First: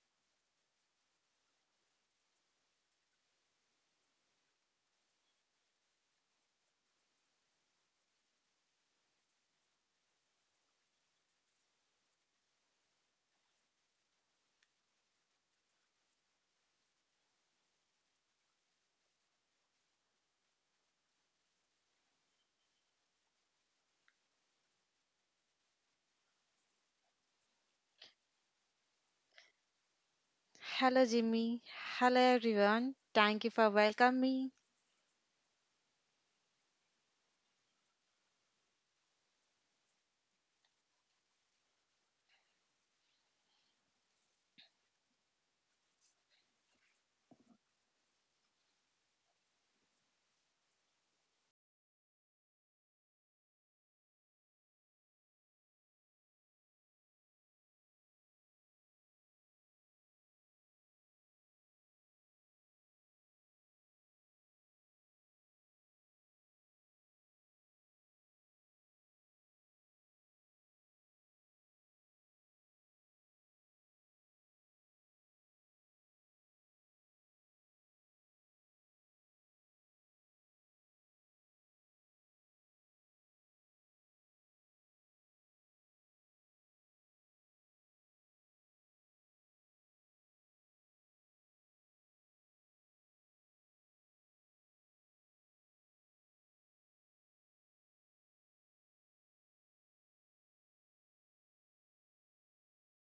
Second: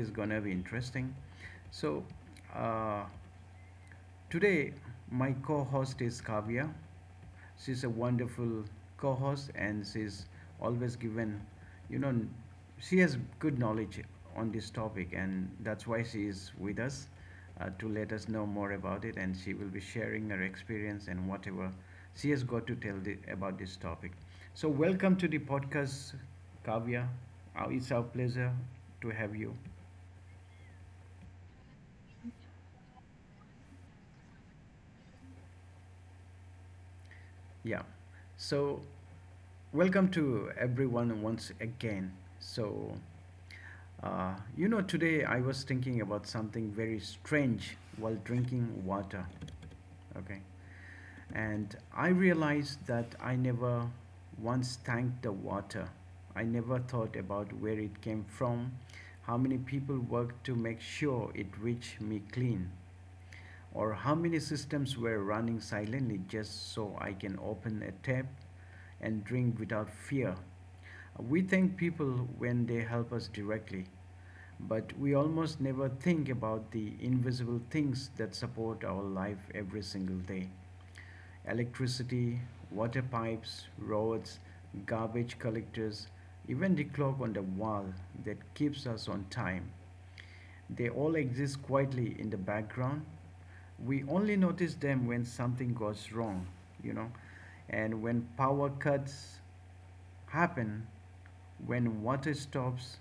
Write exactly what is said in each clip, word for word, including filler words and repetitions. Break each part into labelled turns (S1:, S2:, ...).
S1: is gonna be interesting. So, uh, Today, my co host is Kavya. She's a wonderful co host and she's always given, you know, she has good knowledge on this topic, and that's why she is with us uh, to let us know more about it. And she will be sharing her experience and whatever she has got to tell the, about this topic. So, welcome to the podcast, Kavya. Uh, It's our pleasure to have you.
S2: Hello, Jimmy. Hello, everyone. Thank you for welcoming
S1: Yeah. So, Welcome to everyone once again. So, uh, you know, today I was thinking about something very strange while drinking water. Okay. And I realized that I never once thanked the water. I never thought about where it came from, how many people worked to make sure it reached me clean, or how many systems were running silently just so I can open a tap and drink without fear. We thank people when they help us directly, but we almost never think about the invisible things that support our life every single day: electricity, water pipes, roads, garbage collectors, even the clock on the wall that keeps us on time. They all exist quietly in the background. We only notice them when something goes wrong, you know, and when power cuts happen, when water stops,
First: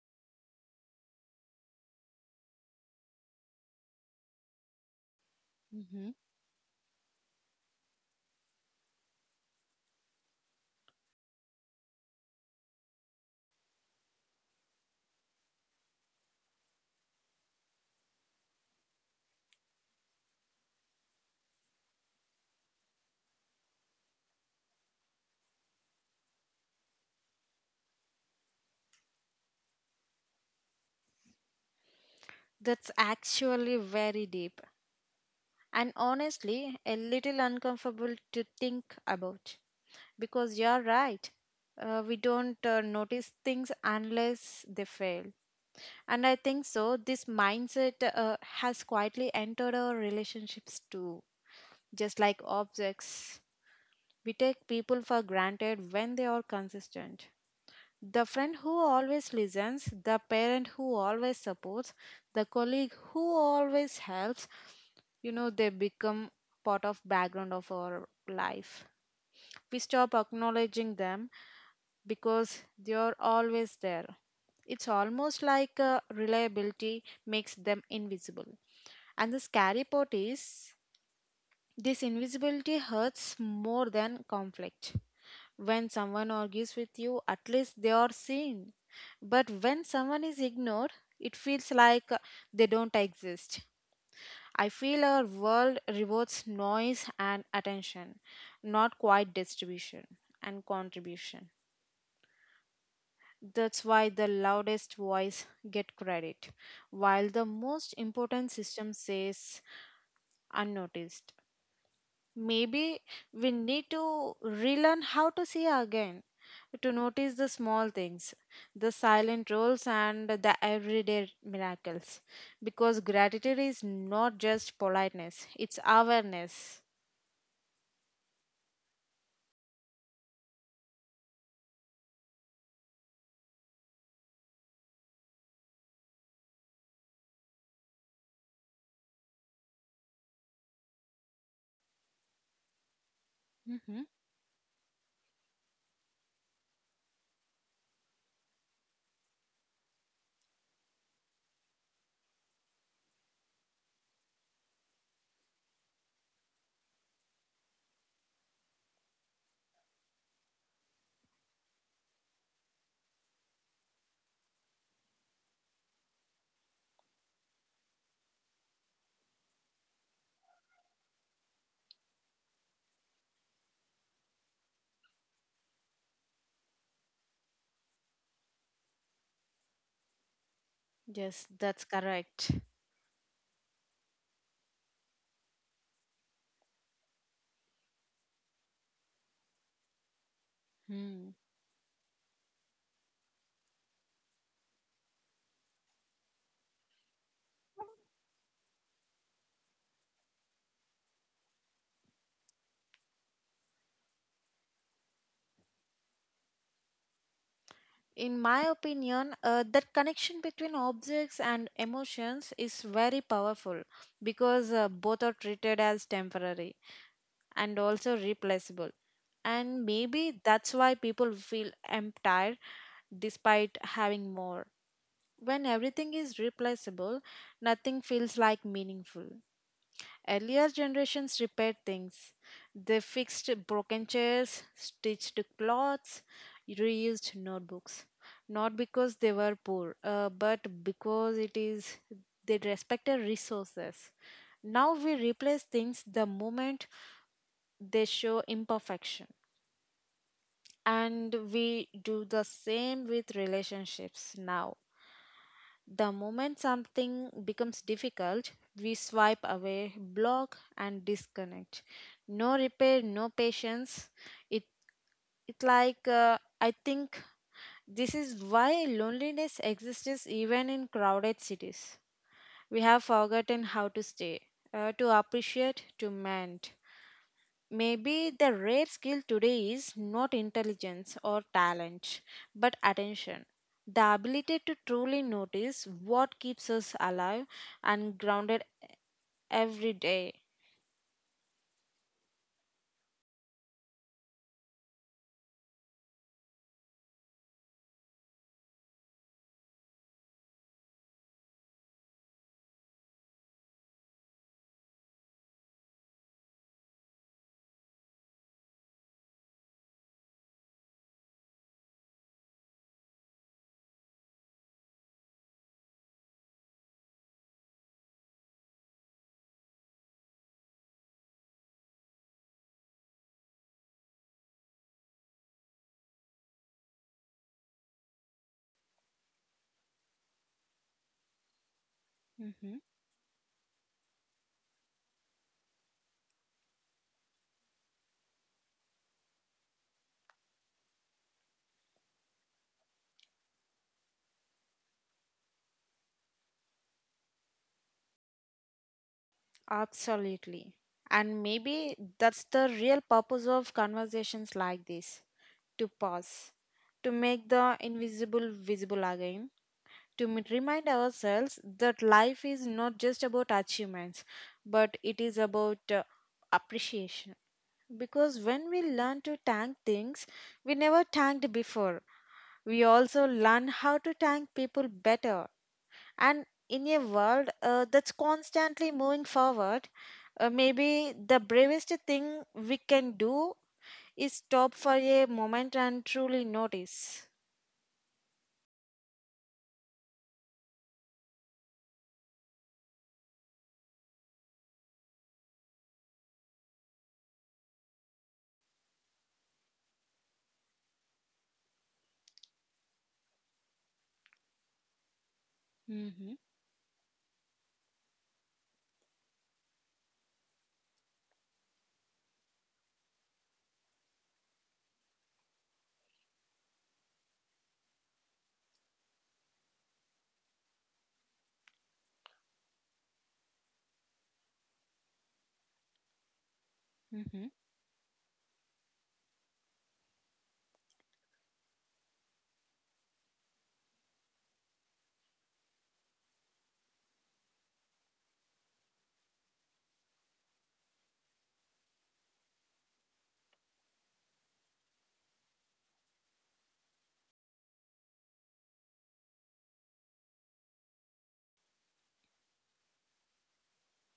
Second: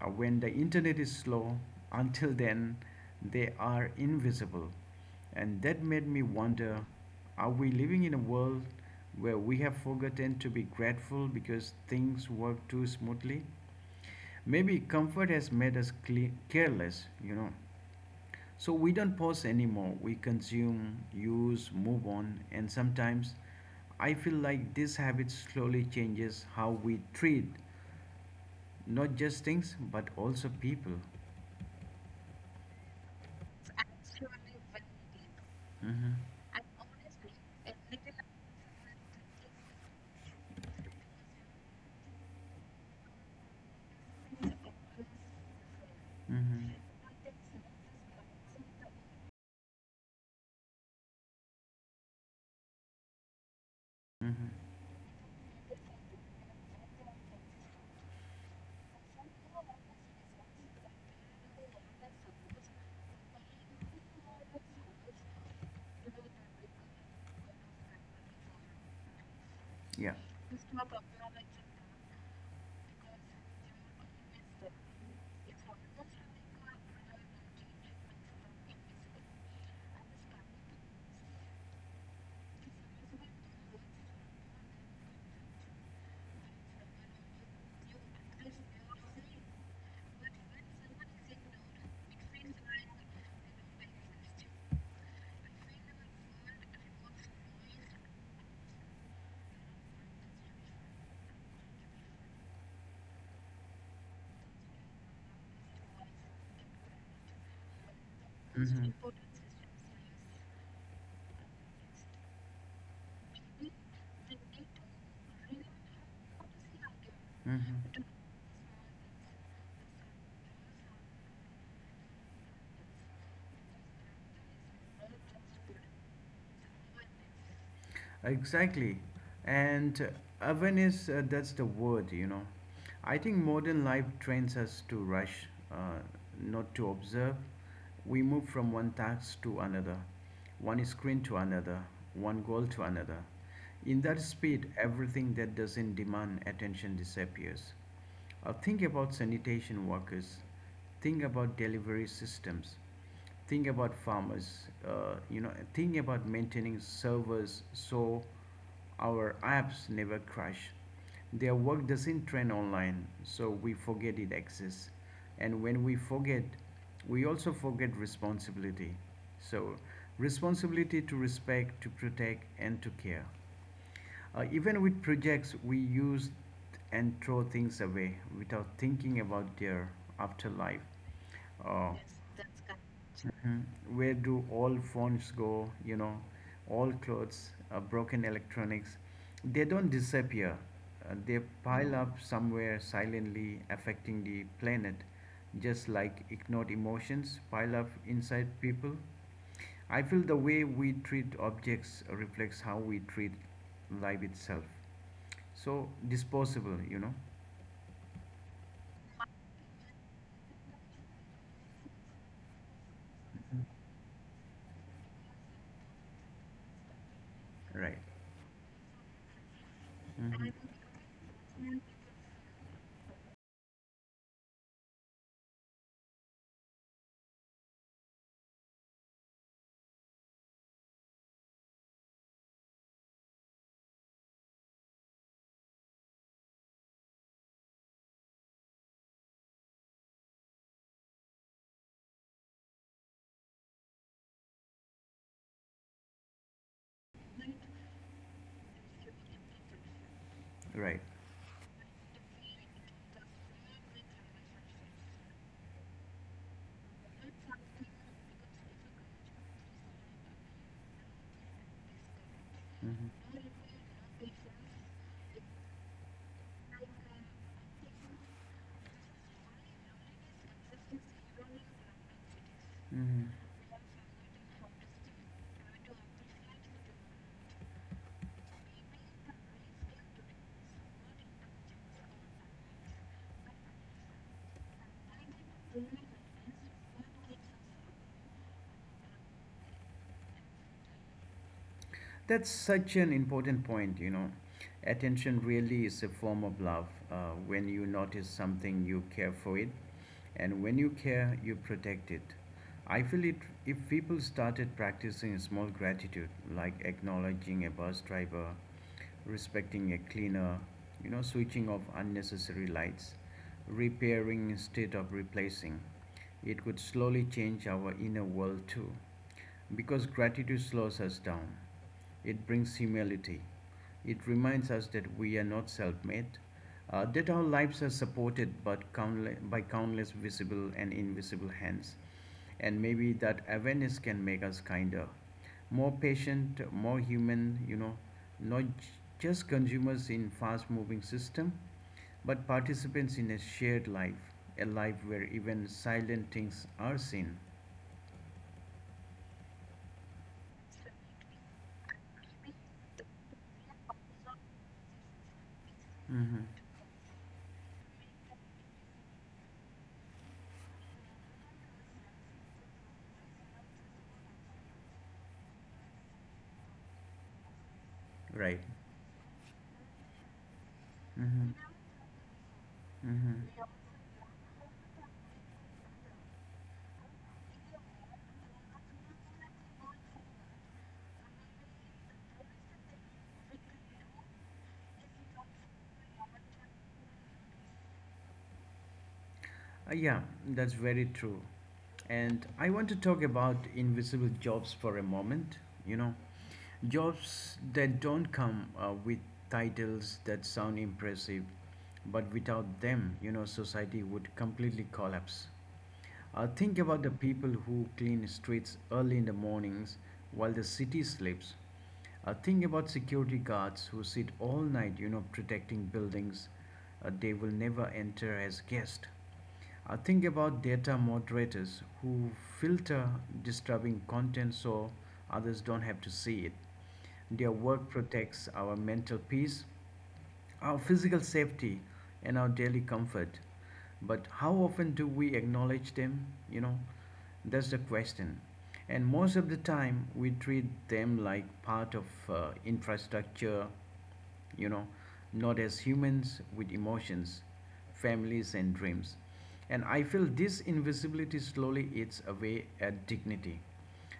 S1: uh, when the internet is slow. Until then, they are invisible. And
S2: me.
S1: that made
S2: Mhm.
S1: me wonder, are we living in a world where we have forgotten to be grateful because things work too smoothly? Maybe comfort has made us careless, you know. So we don't pause anymore. We consume, use, move on, and sometimes I feel like this habit slowly changes how we treat not just things but also people.
S2: That's actually very deep and
S1: hmm
S2: honestly a little uncomfortable to think about because you're right. Uh, we don't uh, notice things unless they fail. And I think
S1: Mm-hmm.
S2: so, this mindset uh, has quietly entered our relationships too, just like objects. We take people for granted when they are consistent. The friend who always listens, the parent who always supports, the colleague who always helps, you know, they become part of background of our life. We stop
S1: Yeah.
S2: acknowledging them because they are always there. It's almost like uh, reliability makes them invisible. And the scary part is this invisibility hurts more than conflict. When someone argues with you, at least they are seen. But when someone is ignored, it feels like uh, they don't exist. I feel our world rewards noise and attention, not quiet distribution and contribution. That's why the loudest voice get credit, while the most important system
S1: Mm-hmm.
S2: says unnoticed. Maybe we need to relearn how to see again, to notice the small
S1: Mm-hmm.
S2: things, the silent roles, and the everyday miracles. Because gratitude is not just politeness, it's awareness.
S1: Exactly. And uh, awareness, uh, that's the word, you know. I think modern life trains us to rush, uh, not to observe. We move from one task to another, one screen to another, one goal to another. In
S2: Hmm.
S1: that speed, everything that doesn't demand attention disappears. Uh, think about sanitation workers. Think about delivery systems. Think about farmers, uh, you know, think about maintaining servers so our apps never crash. Their work doesn't trend online, so we forget it exists. And when we forget, we also forget responsibility. So, responsibility to respect, to protect, and to care. Uh, even with projects, we use and throw things away without thinking about their afterlife.
S2: Yes, that's
S1: Uh,
S2: correct.
S1: Mhm. Where do all phones go? You know, all clothes, uh, broken electronics. They don't disappear. Uh,
S2: Hmm.
S1: they pile up somewhere silently, affecting the planet, just like ignored emotions pile up inside people. I feel the way we treat objects reflects how we treat life itself. So disposable, you know.
S2: In my opinion, uh, that connection between objects and emotions is very powerful because uh, both are treated as temporary and
S1: Right,
S2: also replaceable. And maybe that's why people feel emptied despite having more. When everything is replaceable, nothing feels like meaningful. Earlier generations repaired things. They fixed broken chairs, stitched clothes, reused notebooks. Not because they were poor, uh, but because it is they respected resources. Now we replace things the moment they show imperfection.
S1: right.
S2: And we do the same with relationships now. The moment something becomes difficult, we swipe away, block, and disconnect. No repair, no
S1: Mm-hmm.
S2: patience. It it like uh, I think this is why loneliness exists even in crowded cities. We have
S1: Mm-hmm.
S2: forgotten how to stay, uh, to appreciate, to mend. Maybe the rare skill today is not intelligence or talent, but attention. The ability to truly notice what keeps us alive and grounded every day.
S1: That's such an important point, you know. Attention really is a form of love. Uh, when you notice something, you care for it, and when you care, you protect it. I feel it if people started practicing small gratitude, like acknowledging a bus driver, respecting a cleaner, you know, switching off unnecessary lights, repairing instead of replacing, it could slowly change our inner world too. Because gratitude slows us down. It brings humility. It reminds us that we are not self made, uh, that our lives are supported but countless, by countless visible and invisible hands.
S2: Mhm.
S1: And maybe that awareness can make us kinder, more patient, more human, you know, not j- just consumers in fast moving system, but participants in a shared life, a life where even silent things are seen.
S2: Absolutely. And maybe that's the real purpose of conversations like this, to
S1: hmm
S2: pause, to make the invisible visible again, to m- remind ourselves that life is not just about achievements, but it is about uh, appreciation. Because
S1: Right.
S2: when we learn to thank things we never thanked
S1: Mm-hmm.
S2: before, we also
S1: Mhm.
S2: learn how to thank people better. And in a world uh, that's constantly moving forward, uh, maybe the bravest thing we can do is stop for a moment and truly notice.
S1: Uh, yeah, that's very true. And I want to talk about invisible jobs for a moment. You know, jobs that don't come uh, with titles that sound impressive, but without them, you know, society would completely collapse.
S2: Mm-hmm,
S1: Uh, think about the people who clean streets early in the mornings while the city sleeps. Uh, think about security guards who sit all night, you know, protecting buildings uh, they will never enter as guests. Uh, think about data moderators who filter disturbing content so others don't have to see it.
S2: mm-hmm,
S1: Their work protects our mental peace, our physical safety, and our daily comfort. But how often do we acknowledge them? You know, that's the question. And most of the time, we treat them like part of uh, infrastructure, you know, not as humans with emotions, families, and dreams. And I feel this invisibility slowly eats away at dignity.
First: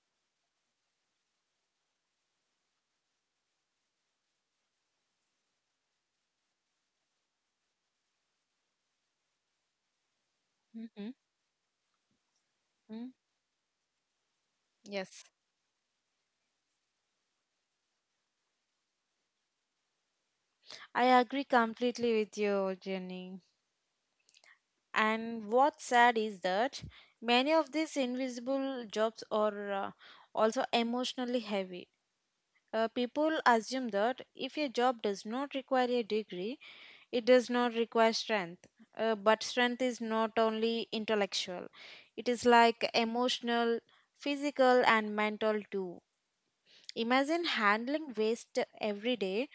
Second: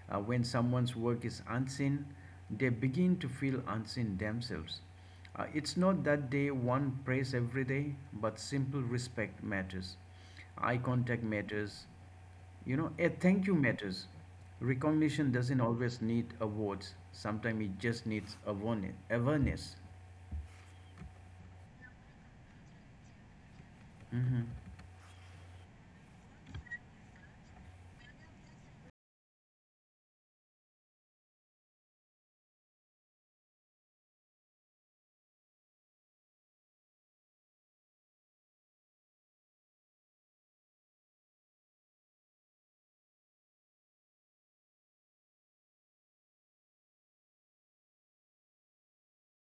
S1: Uh, when someone's work is unseen, they begin to feel unseen themselves. Uh, it's not that they want praise every day, but simple respect matters. Eye
S2: mm-hmm,
S1: contact matters. You know, a
S2: mm.
S1: thank you matters.
S2: Yes.
S1: Recognition doesn't always need awards; sometimes it just needs awareness. awareness.
S2: I agree completely with you, Jenny. And what's sad is that many of these invisible jobs are uh, also emotionally heavy. Uh, people assume that if a job does not require a degree, it does not require strength. Uh, but strength is not only intellectual, it is like emotional, physical, and mental too. Imagine handling waste every day,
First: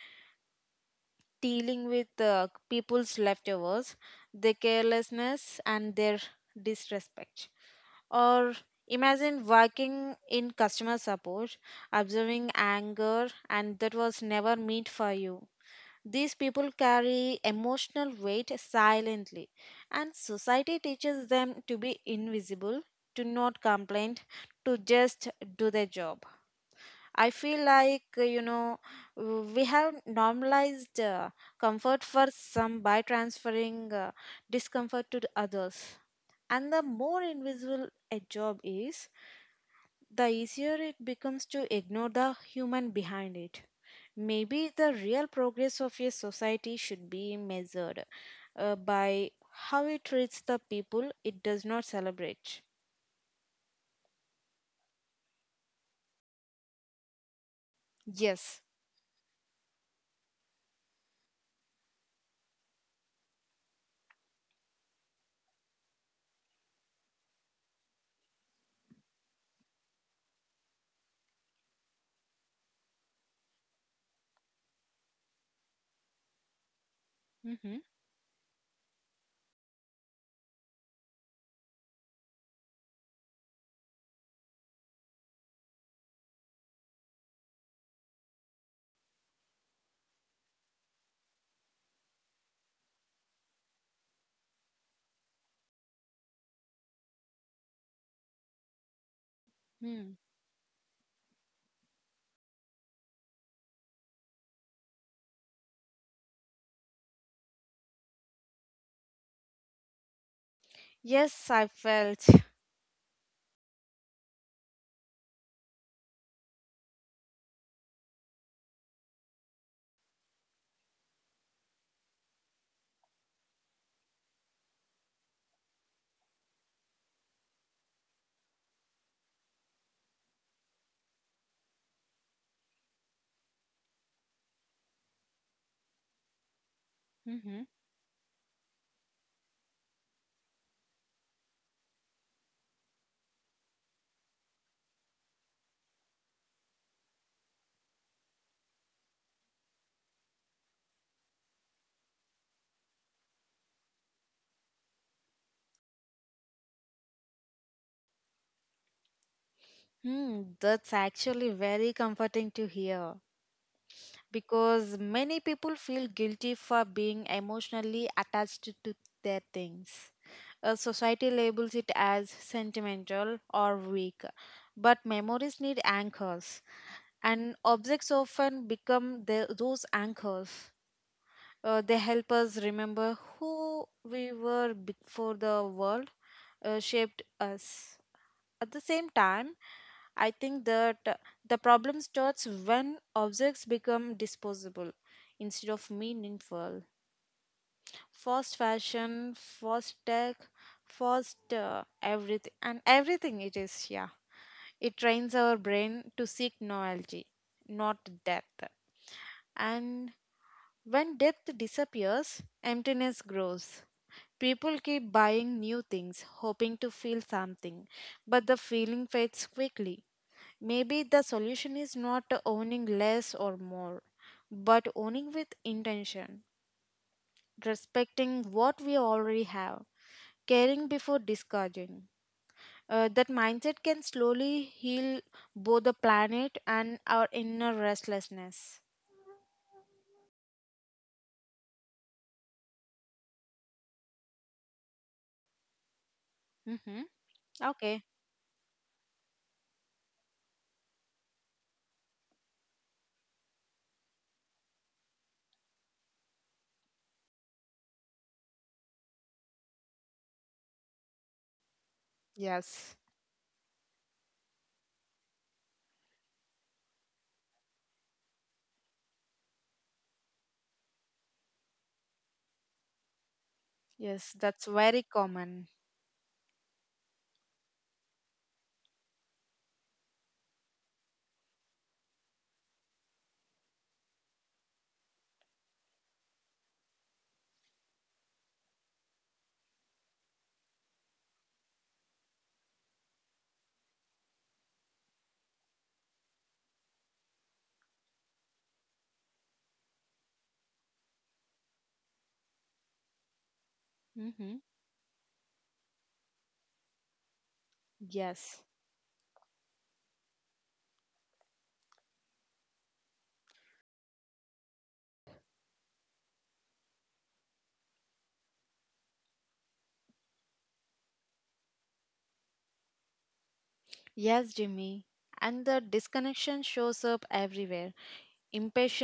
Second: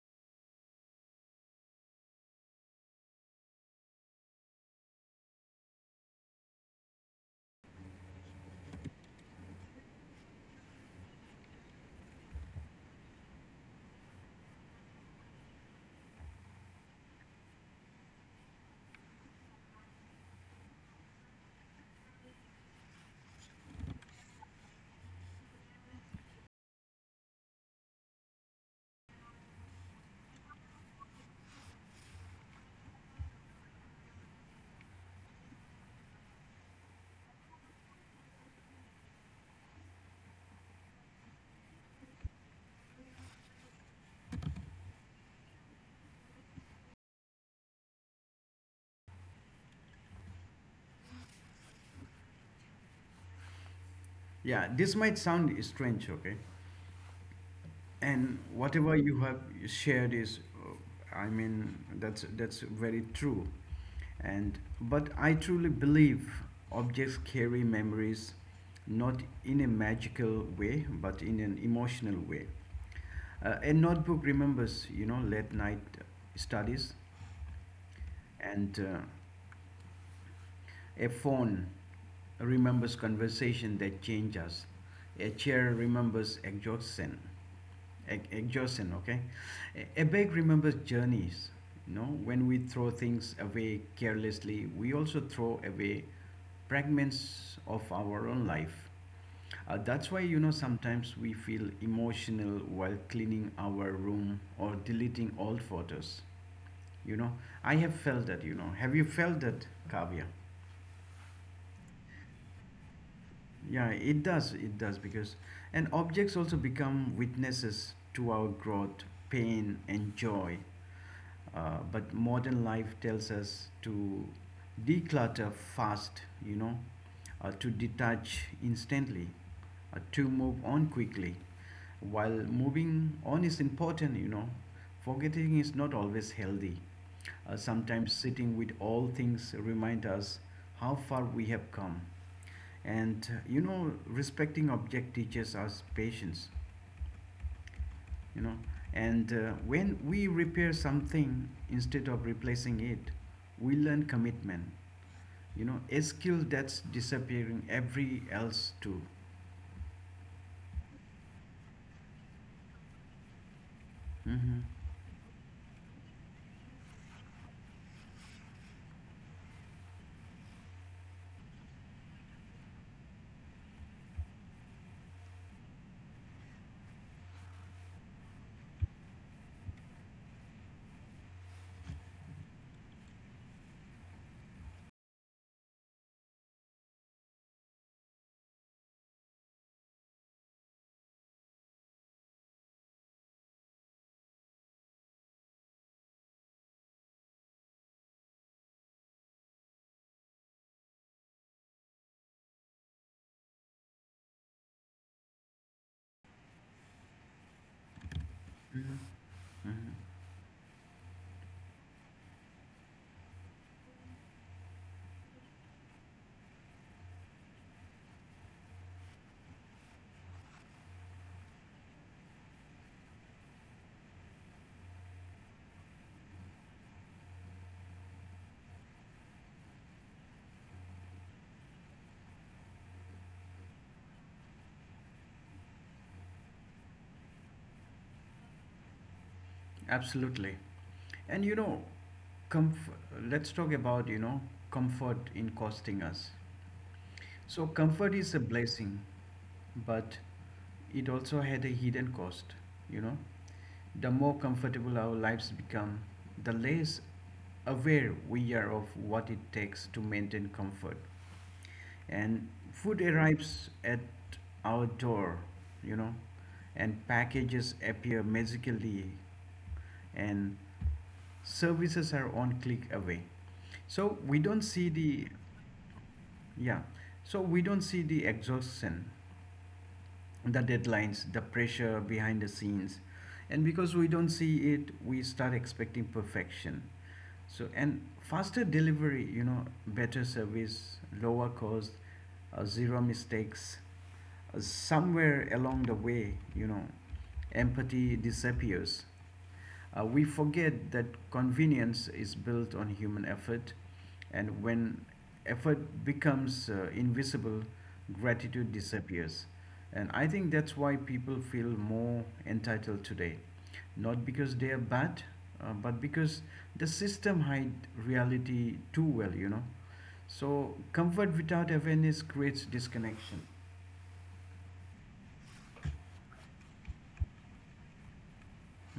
S2: dealing with uh, people's leftovers, their carelessness, and their disrespect. Or imagine working in customer support, observing anger, and that was never meant for you. These people carry emotional weight silently, and society teaches them to be invisible, to not complain, to just do their job. I feel like, uh, you know, uh, we have normalized uh, comfort for some by transferring uh, discomfort to the others. And the more invisible a job is, the easier it becomes to ignore the human behind it. Maybe the real progress of a society should be measured uh, by how it treats the people it does not celebrate.
S1: Yeah, this might sound strange, okay? And
S2: Yes.
S1: whatever you have shared is, uh, I mean, that's that's very true. And but I truly believe objects carry memories, not in a magical way, but in an emotional way. Uh, a notebook remembers, you know, late night studies,
S2: Mm-hmm.
S1: and uh, a phone remembers conversation that change us. A chair remembers exhaustion. Ex- exhaustion okay. A, a bag remembers journeys. You know, when we throw things away carelessly, we also throw away fragments of our own life. Uh, that's why, you know sometimes we feel emotional while cleaning our room or deleting old photos you know I have felt that you know Have you felt that, Kavya?
S2: Yes, I felt.
S1: Yeah, it does it does because, and objects also become witnesses to our growth, pain, and joy. Uh, but modern life tells us to declutter fast, you know, uh, to detach instantly, uh, to move on quickly. While moving on is important, you know, forgetting is not always healthy. Uh,
S2: Mhm.
S1: sometimes sitting with all things remind us how far we have come. And uh, you know, respecting object teaches us patience you know and uh, when we repair something instead of replacing it, we learn commitment you know a skill that's disappearing every else too.
S2: Hmm, that's actually very comforting to hear
S1: Hmm
S2: because many people feel guilty for being emotionally attached to their things. Uh, society labels it as sentimental or weak, but memories need anchors, and objects often become the, those anchors. Uh, they help us remember who we were before the world uh, shaped us. At the same time, I think that uh, the problem starts when objects become disposable instead of meaningful. Fast fashion, fast tech, fast uh, everything, and everything it is, yeah. It trains our brain to seek novelty, not depth. And when depth disappears, emptiness grows. People keep buying new things, hoping to feel something, but the feeling fades quickly. Maybe the solution is not owning less or more, but owning with intention, respecting what we already have, caring before discarding. Uh, that mindset can slowly heal both the planet and our inner restlessness.
S1: Absolutely. And you know comf- let's talk about, you know comfort in costing us.
S2: Mm-hmm.
S1: So,
S2: Okay.
S1: comfort is a blessing, but it also had a hidden cost. You know, the more comfortable our lives become, the less aware we are of what it takes to maintain comfort. And
S2: Yes.
S1: food arrives at our door, you know, and packages appear magically, and services are on click away. So
S2: Yes,
S1: we
S2: that's
S1: don't see
S2: very
S1: the
S2: common.
S1: Yeah. So we don't see the exhaustion, the deadlines, the pressure behind the scenes. And because we don't see it, we start expecting perfection. So, and faster delivery, you know, better service, lower cost, uh, zero mistakes. Uh, somewhere along the way, you know, empathy disappears. Uh, we forget that convenience is built on human effort,
S2: Mm-hmm.
S1: and when effort becomes uh, invisible,
S2: Yes.
S1: gratitude disappears. And I think that's why people feel more entitled today, not because they are bad, uh, but because the system hide reality too well, you know. So comfort without awareness creates disconnection.
S2: Yes, Jimmy. And the disconnection shows up everywhere:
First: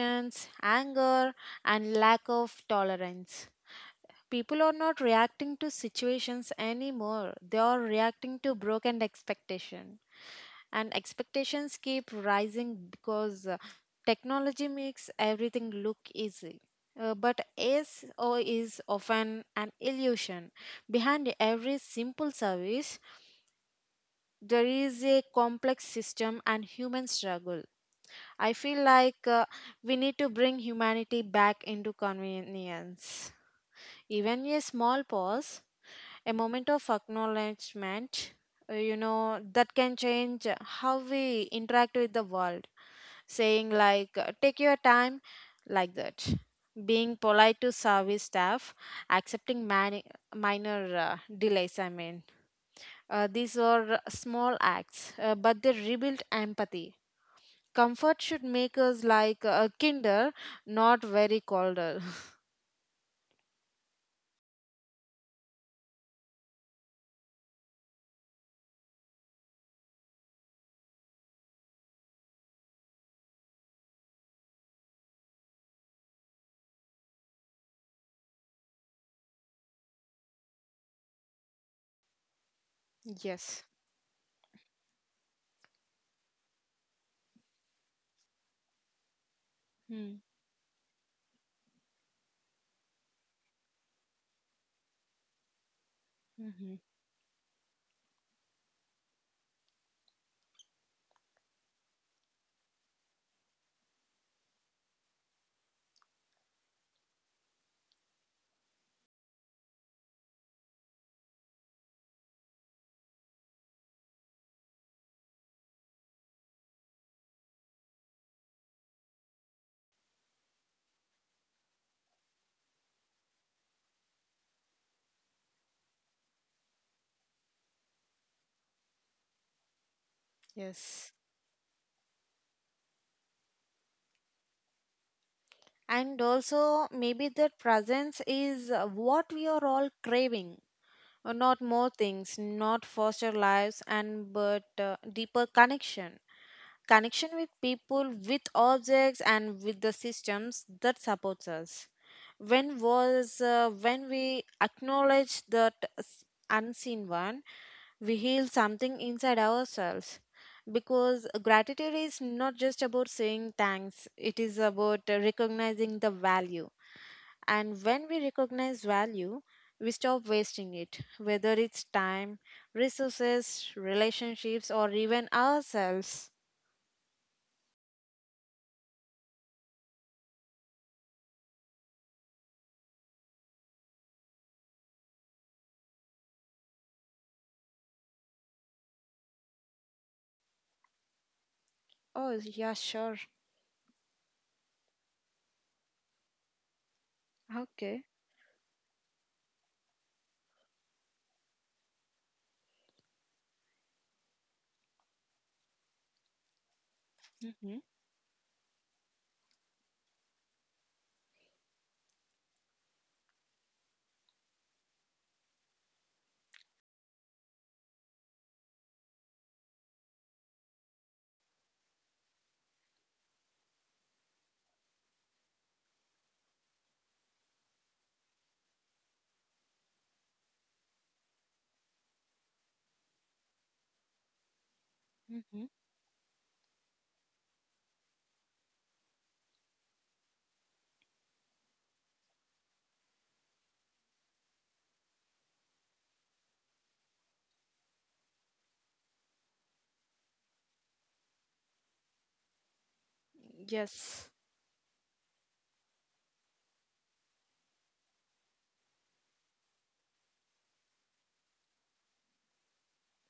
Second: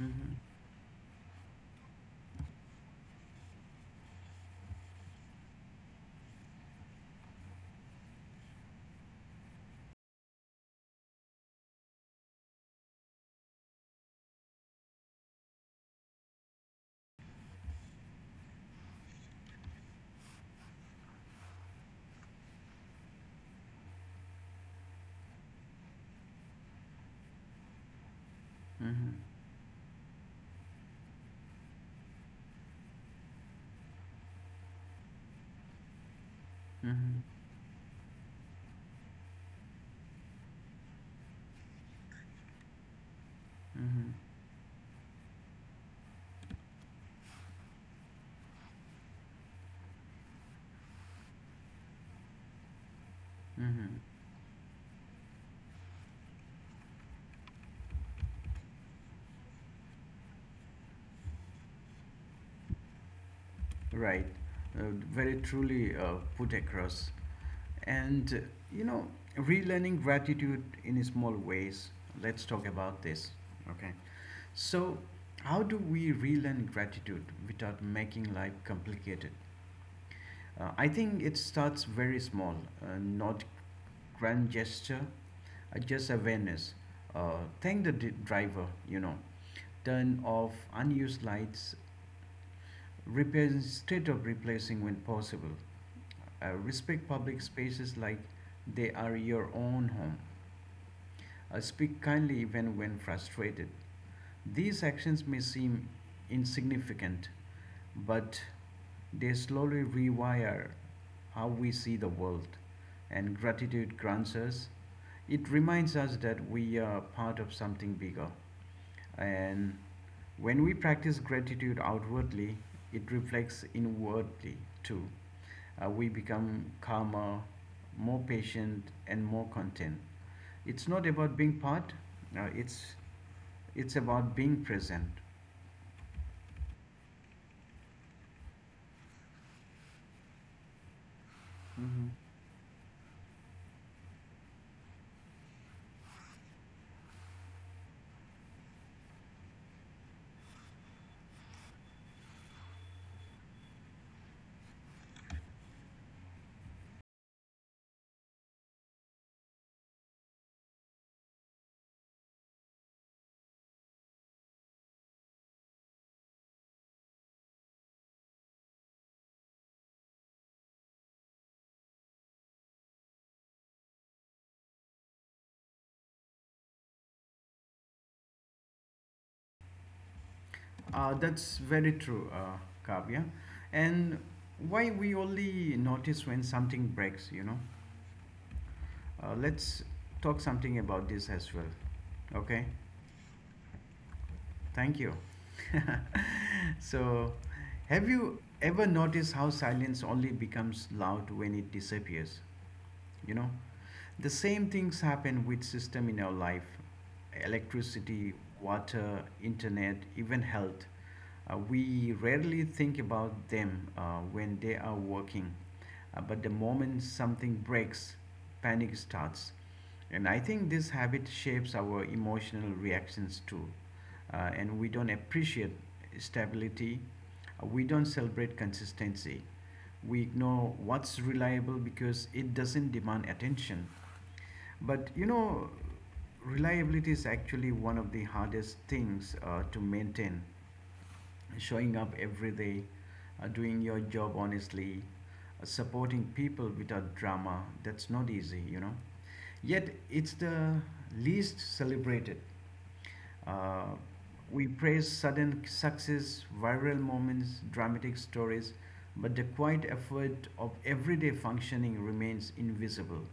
S1: Mm-hmm.
S2: anger, and lack of tolerance. People are not reacting to situations anymore, they are reacting to broken expectation. And expectations keep rising because uh, technology makes everything look easy. Uh, but is or is often an illusion. Behind every simple service, there is a complex system and human struggle. I feel
S1: Mm-hmm.
S2: like uh, we need to bring humanity back into convenience. Even a small pause, a moment of
S1: Mm-hmm.
S2: acknowledgement, uh, you know, that can change how we interact with the world. Saying,
S1: Mm-hmm.
S2: like, uh, take your time, like that. Being polite to service staff, accepting mani- minor uh, delays, I mean uh, these
S1: Mm-hmm.
S2: are small acts, uh, but they rebuild empathy. Comfort should make us like uh, kinder, not very colder.
S1: Right. Uh, very truly uh, put across. And, uh, you know, relearning gratitude in small ways. Let's talk about this. Okay. So, how do we relearn gratitude without making life complicated? Uh, I think it starts very small, uh, not
S2: Yes.
S1: grand gesture, uh, just awareness. Uh, thank the d- driver, you know, turn off unused lights, repair instead of replacing when possible. Uh,
S2: Mm-hmm.
S1: respect public spaces like they are your own home. Uh, speak kindly even when frustrated. These actions may seem insignificant, but they slowly rewire how we see the world. And gratitude grants us, it reminds us that we are part of something bigger. And when we practice gratitude outwardly, it reflects inwardly too, uh, we become calmer, more patient, and more content. It's not
S2: Yes.
S1: about being part, uh, it's, it's about being present.
S2: And also, maybe that presence is uh, what we are all craving. Uh, Not more
S1: Mm-hmm.
S2: things, not faster lives, and but uh, deeper connection. Connection with people, with objects, and with the systems that supports us. When was uh, when we acknowledge that s- unseen one, we heal something inside ourselves. Because gratitude is not just about saying thanks; it is about uh, recognizing the value. And when we recognize value, we stop wasting it, whether it's time, resources, relationships, or even ourselves.
S1: Uh, that's very true, uh, Kavya. And why we only notice when something breaks, you know? Uh, let's talk something about this as well.
S2: Oh,
S1: Okay?
S2: yeah, sure.
S1: Thank you. so,
S2: Okay.
S1: have you ever noticed how silence only becomes loud when it disappears? You know, The same things happen with system in our life.
S2: Mm-hmm.
S1: Electricity, water, internet, even health. Uh, we rarely think about them uh, when they are working, uh, but the moment something breaks, panic starts. And I think this habit shapes our emotional reactions too. Uh, and we don't appreciate stability. Uh, we don't celebrate consistency, we ignore what's reliable because it doesn't demand attention. But you
S2: Mm-hmm.
S1: know, reliability is actually one of the hardest things uh, to maintain: showing up every day, uh, doing your job honestly, uh, supporting people without drama. That's not easy, you know. Yet it's the least celebrated. Uh,
S2: Yes.
S1: we praise sudden success, viral moments, dramatic stories, but the quiet effort of everyday functioning remains invisible.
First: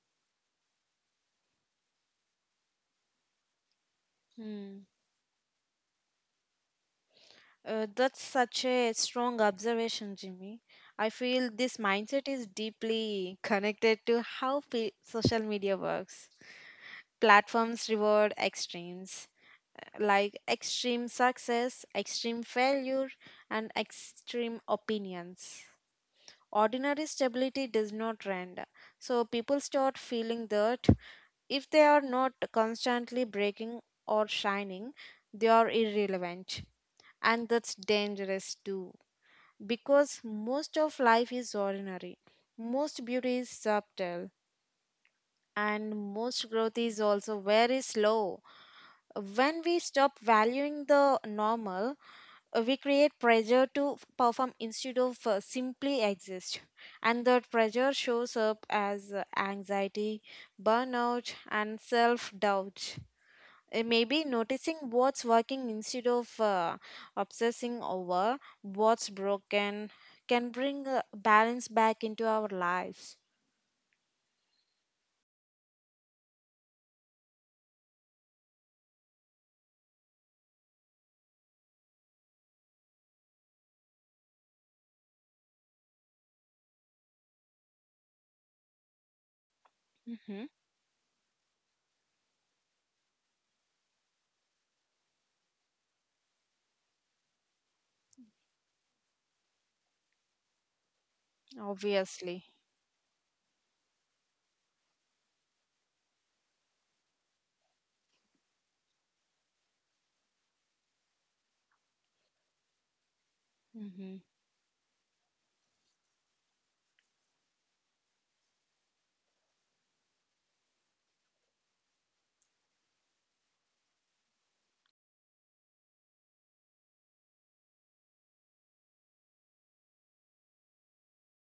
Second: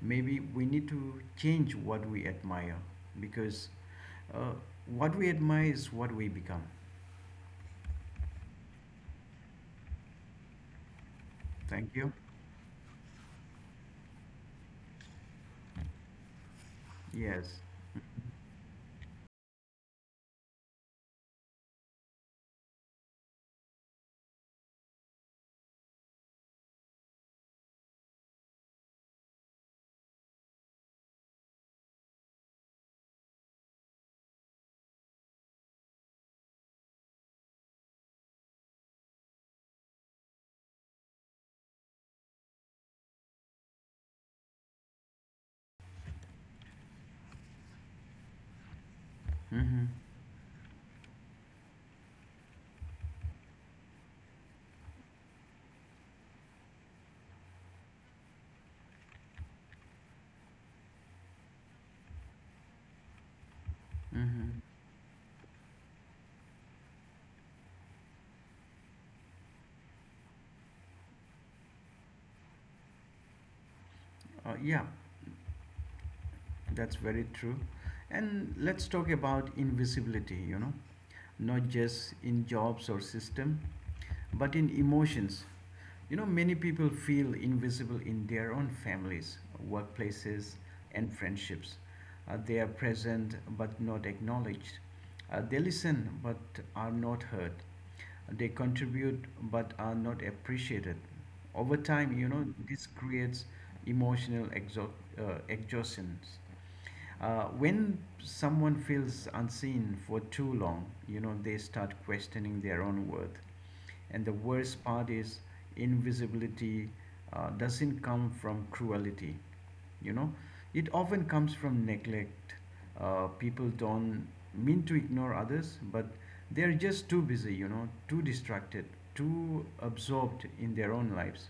S1: Maybe we need to change what we admire because uh,
S2: Hmm.
S1: what we admire is what we become.
S2: Uh, that's such a strong observation, Jimmy. I feel this
S1: Thank you.
S2: mindset is deeply connected to how pe- social media works.
S1: Yes.
S2: Platforms reward extremes, like extreme success, extreme failure, and extreme opinions. Ordinary stability does not trend, so people start feeling that if they are not constantly breaking or shining, they are irrelevant. And that's dangerous too, because most of life is ordinary, most beauty is subtle, and most growth is also very slow. When we
S1: Mm-hmm.
S2: stop valuing the normal, uh, we create pressure to f- perform instead of uh, simply exist. And that pressure shows up as uh, anxiety, burnout, and self doubt. Uh, maybe
S1: Mm-hmm.
S2: noticing what's working instead of uh, obsessing over what's broken can bring uh, balance back into our lives.
S1: Uh, yeah, that's very true. And let's talk about invisibility, you know, not just in jobs or system, but in emotions. You know, many people feel invisible in their own families,
S2: Mm-hmm.
S1: workplaces, and friendships. Uh, they are present but not acknowledged. Uh, they listen but are not heard. They contribute but are not appreciated. Over time, you know,
S2: Obviously.
S1: this creates emotional exo- uh, exhaustion. Uh, when someone feels unseen for too long, you know, they start questioning their own worth.
S2: Mm-hmm.
S1: And the worst part is invisibility uh, doesn't come from cruelty, you know, it often comes from neglect. Uh, people don't mean to ignore others, but they're just too busy, you know, too distracted, too absorbed in their own lives.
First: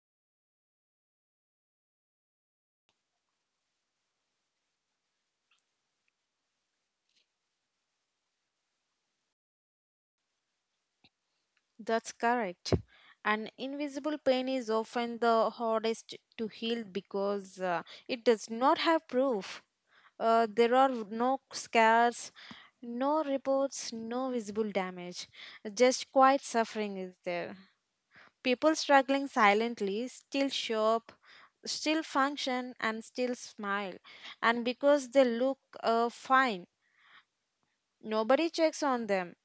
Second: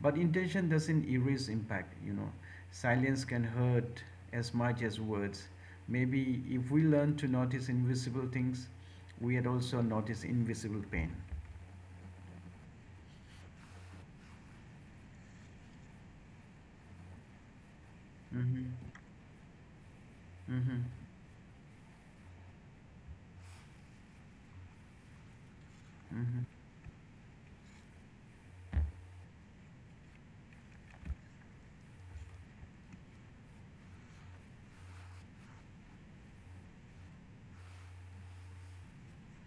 S1: But intention doesn't erase impact, you know. Silence can hurt as much as words. Maybe if we learn to notice invisible things, we had also notice invisible pain.
S2: That's correct. And invisible pain is often the hardest to heal because uh, it does
S1: Mhm.
S2: not have proof. Uh, there
S1: Mhm.
S2: are no scars, no reports, no visible damage. Just quiet
S1: Mhm.
S2: suffering is there. People struggling silently still show up, still function, and still smile. And because they look uh, fine, nobody checks on them.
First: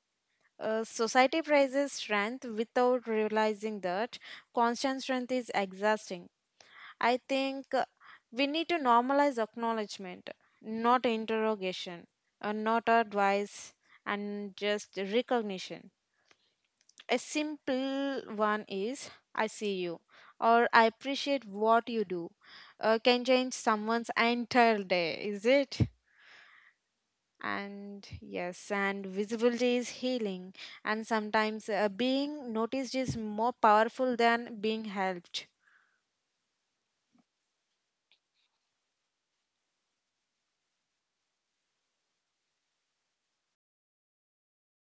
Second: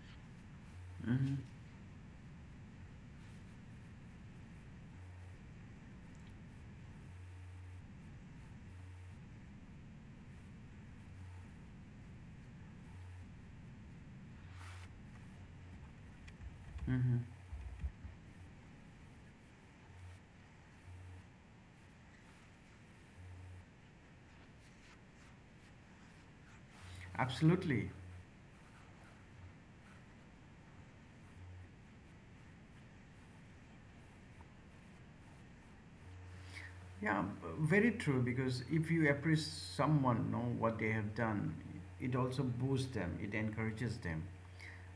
S2: Uh,
S1: Mhm.
S2: society praises strength without realizing that constant strength is exhausting. I think uh, we need to normalize acknowledgement, not interrogation, uh, not advice, and just recognition.
S1: Mhm.
S2: A simple one is I see you or I appreciate what you do uh, can change someone's entire day, is it?
S1: Absolutely.
S2: And yes, and visibility is healing, and sometimes uh, being noticed is more powerful than being helped.
S1: Yeah, b- very true. Because if you appreciate someone, know what they have done, it also boosts them. It encourages them.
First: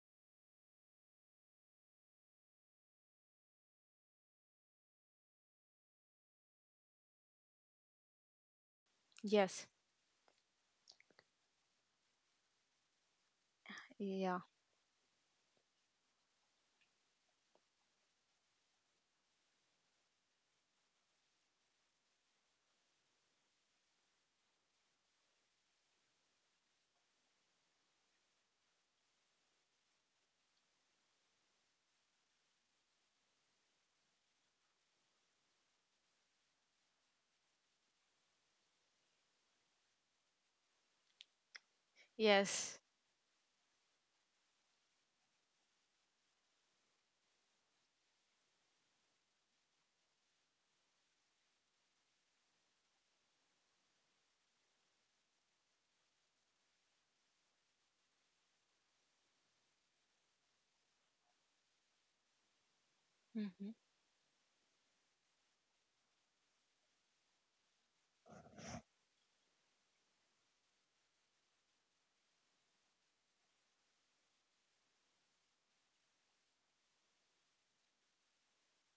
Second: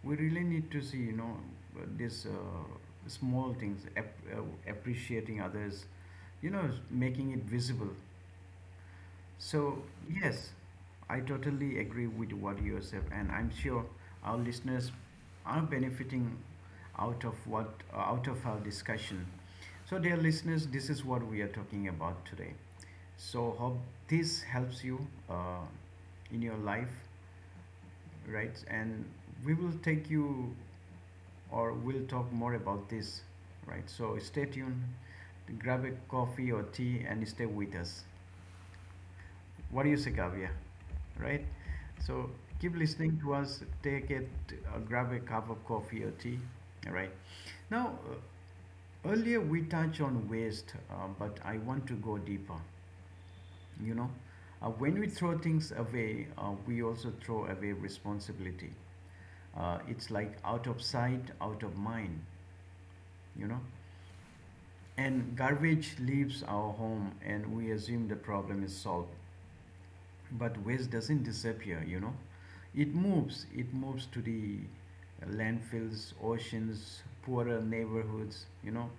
S1: We really need to see, you know, uh, this uh, small things, ap- uh, appreciating others, you know, making it visible.
S2: Yes,
S1: So, yes, I totally agree with what you said, and I'm sure
S2: yeah,
S1: our listeners are benefiting out of what uh, out of our discussion. So, dear listeners, this is what we are talking about today. So, hope this helps you uh, in your life, right? And we will take you or we'll talk more about this, right? So, stay tuned, grab a coffee or tea, and stay with us. What do you say, Kavya? Right? So keep
S2: yes.
S1: listening to us. Take it, uh, grab a cup of coffee or tea. All right. Now, uh, earlier we touched on waste, uh, but I want to go deeper. You know, uh, when we throw things away, uh, we also throw away responsibility. Uh, it's like out of sight, out of mind. You know,
S2: Mhm.
S1: and garbage leaves our home, and we assume the problem is solved. But waste doesn't disappear, you know. It moves. It moves to the landfills, oceans, poorer neighborhoods, you know.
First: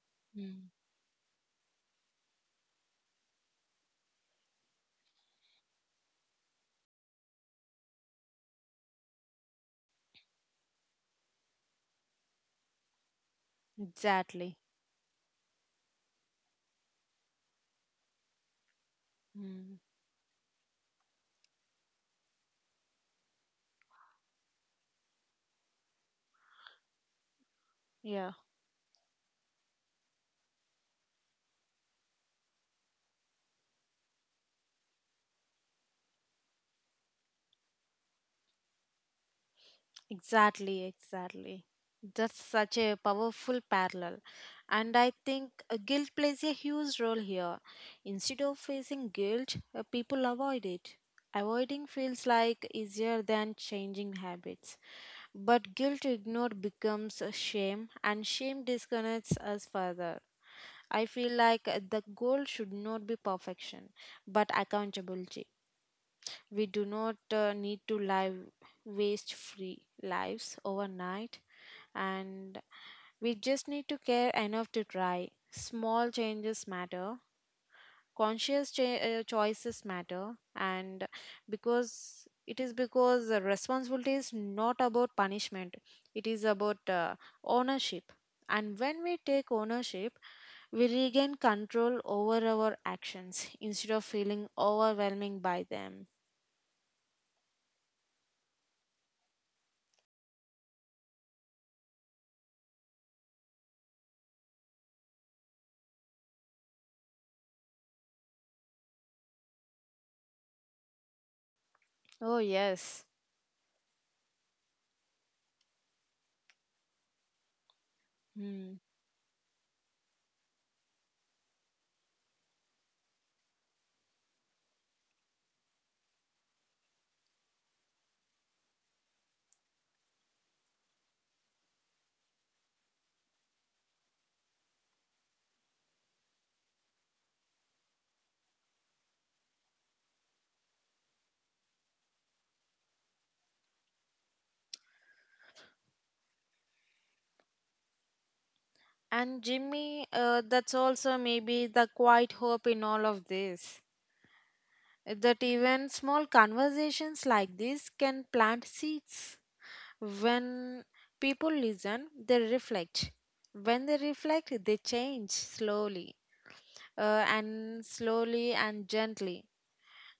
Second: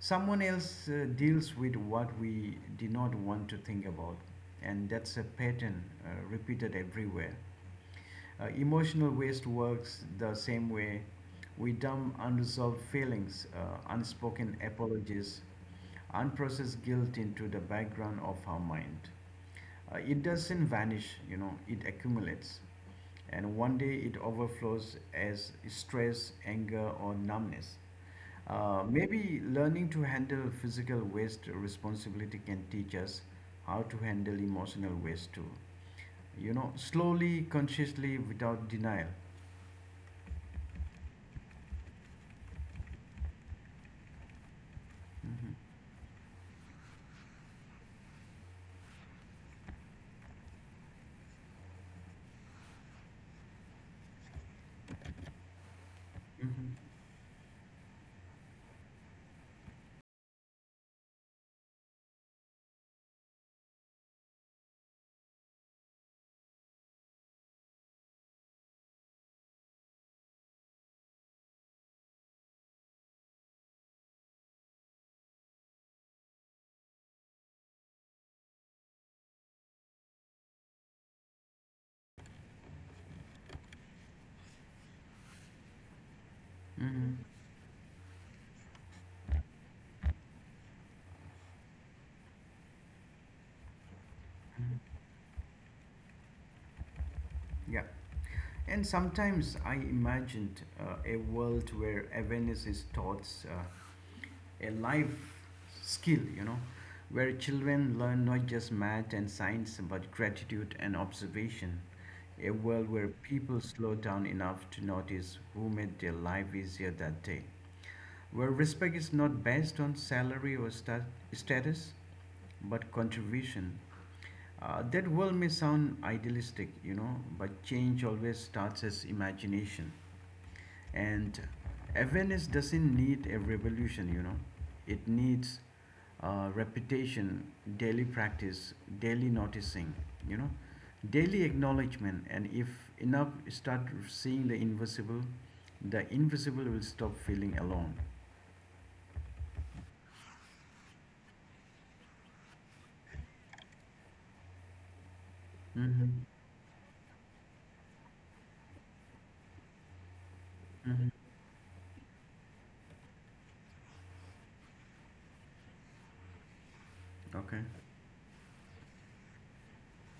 S1: Someone
S2: Mm.
S1: else uh, deals with what we did not want to think about. And that's a pattern uh, repeated everywhere. Uh, emotional waste works the same way. We dump unresolved feelings, uh, unspoken
S2: Exactly.
S1: apologies, unprocessed guilt into the background of our mind.
S2: Mm.
S1: Uh, it doesn't vanish, you know, it accumulates. And one day it overflows as stress, anger, or numbness.
S2: Yeah.
S1: Uh, maybe learning to handle physical waste responsibility can teach us how to handle emotional waste too. You know, slowly, consciously, without denial.
S2: Exactly, exactly. That's such a powerful parallel. And I think uh, guilt plays a huge role here. Instead of facing guilt, uh, people avoid it. Avoiding feels like easier than changing habits. But guilt ignored
S1: Mm-hmm.
S2: becomes a shame, and shame disconnects us further. I feel like uh, the goal should not be perfection, but accountability. We do not uh, need to live waste free lives overnight, and we just need to care enough to try. Small changes matter, conscious cha- uh, choices matter, and because it is because the responsibility is not about punishment, it is about uh, ownership. And when we take ownership, we regain control over our actions instead of feeling
S1: Mm-hmm.
S2: overwhelming by them.
S1: Yeah. And sometimes I imagined uh, a world where awareness is taught uh, a life skill, you know, where children learn not just math and science but gratitude and observation.
S2: Oh,
S1: A world
S2: yes.
S1: where people slow down enough to notice who made their life easier that day. Where
S2: Hmm.
S1: respect is not based on salary or sta- status but contribution. Uh, that world may sound idealistic, you know, but change always starts as imagination. And awareness doesn't need a revolution, you know, it needs uh, repetition, daily practice, daily noticing, you know, daily acknowledgement. And if enough start seeing the invisible, the invisible will stop feeling alone.
S2: And Jimmy, uh, that's also maybe the quiet hope in all of this. eh, That even
S1: Mm-hmm.
S2: small conversations like this can plant seeds. When
S1: Mm-hmm.
S2: people listen, they reflect. When they reflect, they change slowly, uh,
S1: Okay.
S2: and slowly and gently.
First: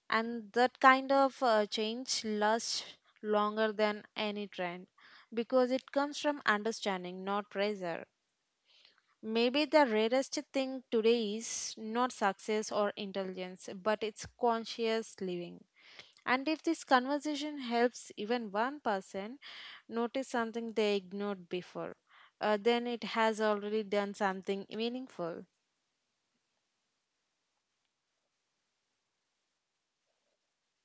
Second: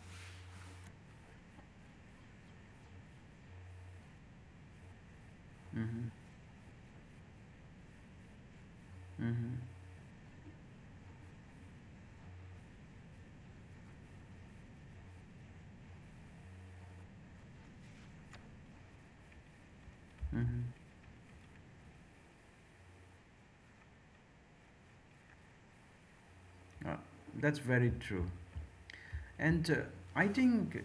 S2: And that kind of uh, change lasts longer than any trend because it
S1: Mm-hmm.
S2: comes from understanding, not pressure.
S1: Mm-hmm.
S2: Maybe the rarest thing today is not success or intelligence, but it's conscious living. And if this conversation helps even one person notice
S1: Mm-hmm.
S2: something they ignored before, uh, then it has already done something meaningful.
S1: Uh, that's very true. And uh, I think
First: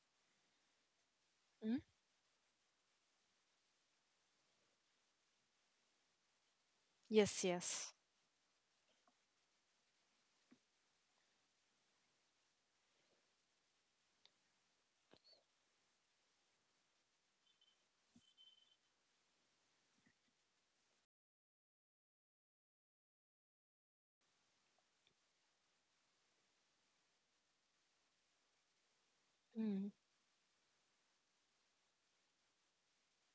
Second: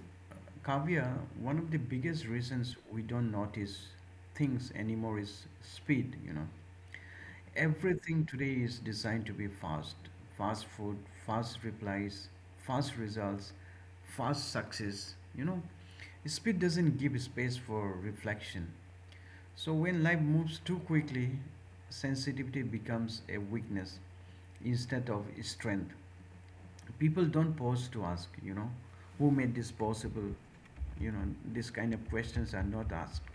S1: Kavya, one of the
S2: Mm?
S1: biggest reasons we don't notice things anymore is speed, you know.
S2: Yes, yes.
S1: Everything today is designed to be fast. Fast food, fast replies, fast results, fast success, you know. Speed doesn't give space for reflection. So when life moves too quickly, sensitivity becomes a weakness instead of strength people don't pause to ask, you know, who made this
S2: Mm.
S1: possible, you know, this kind of questions are not asked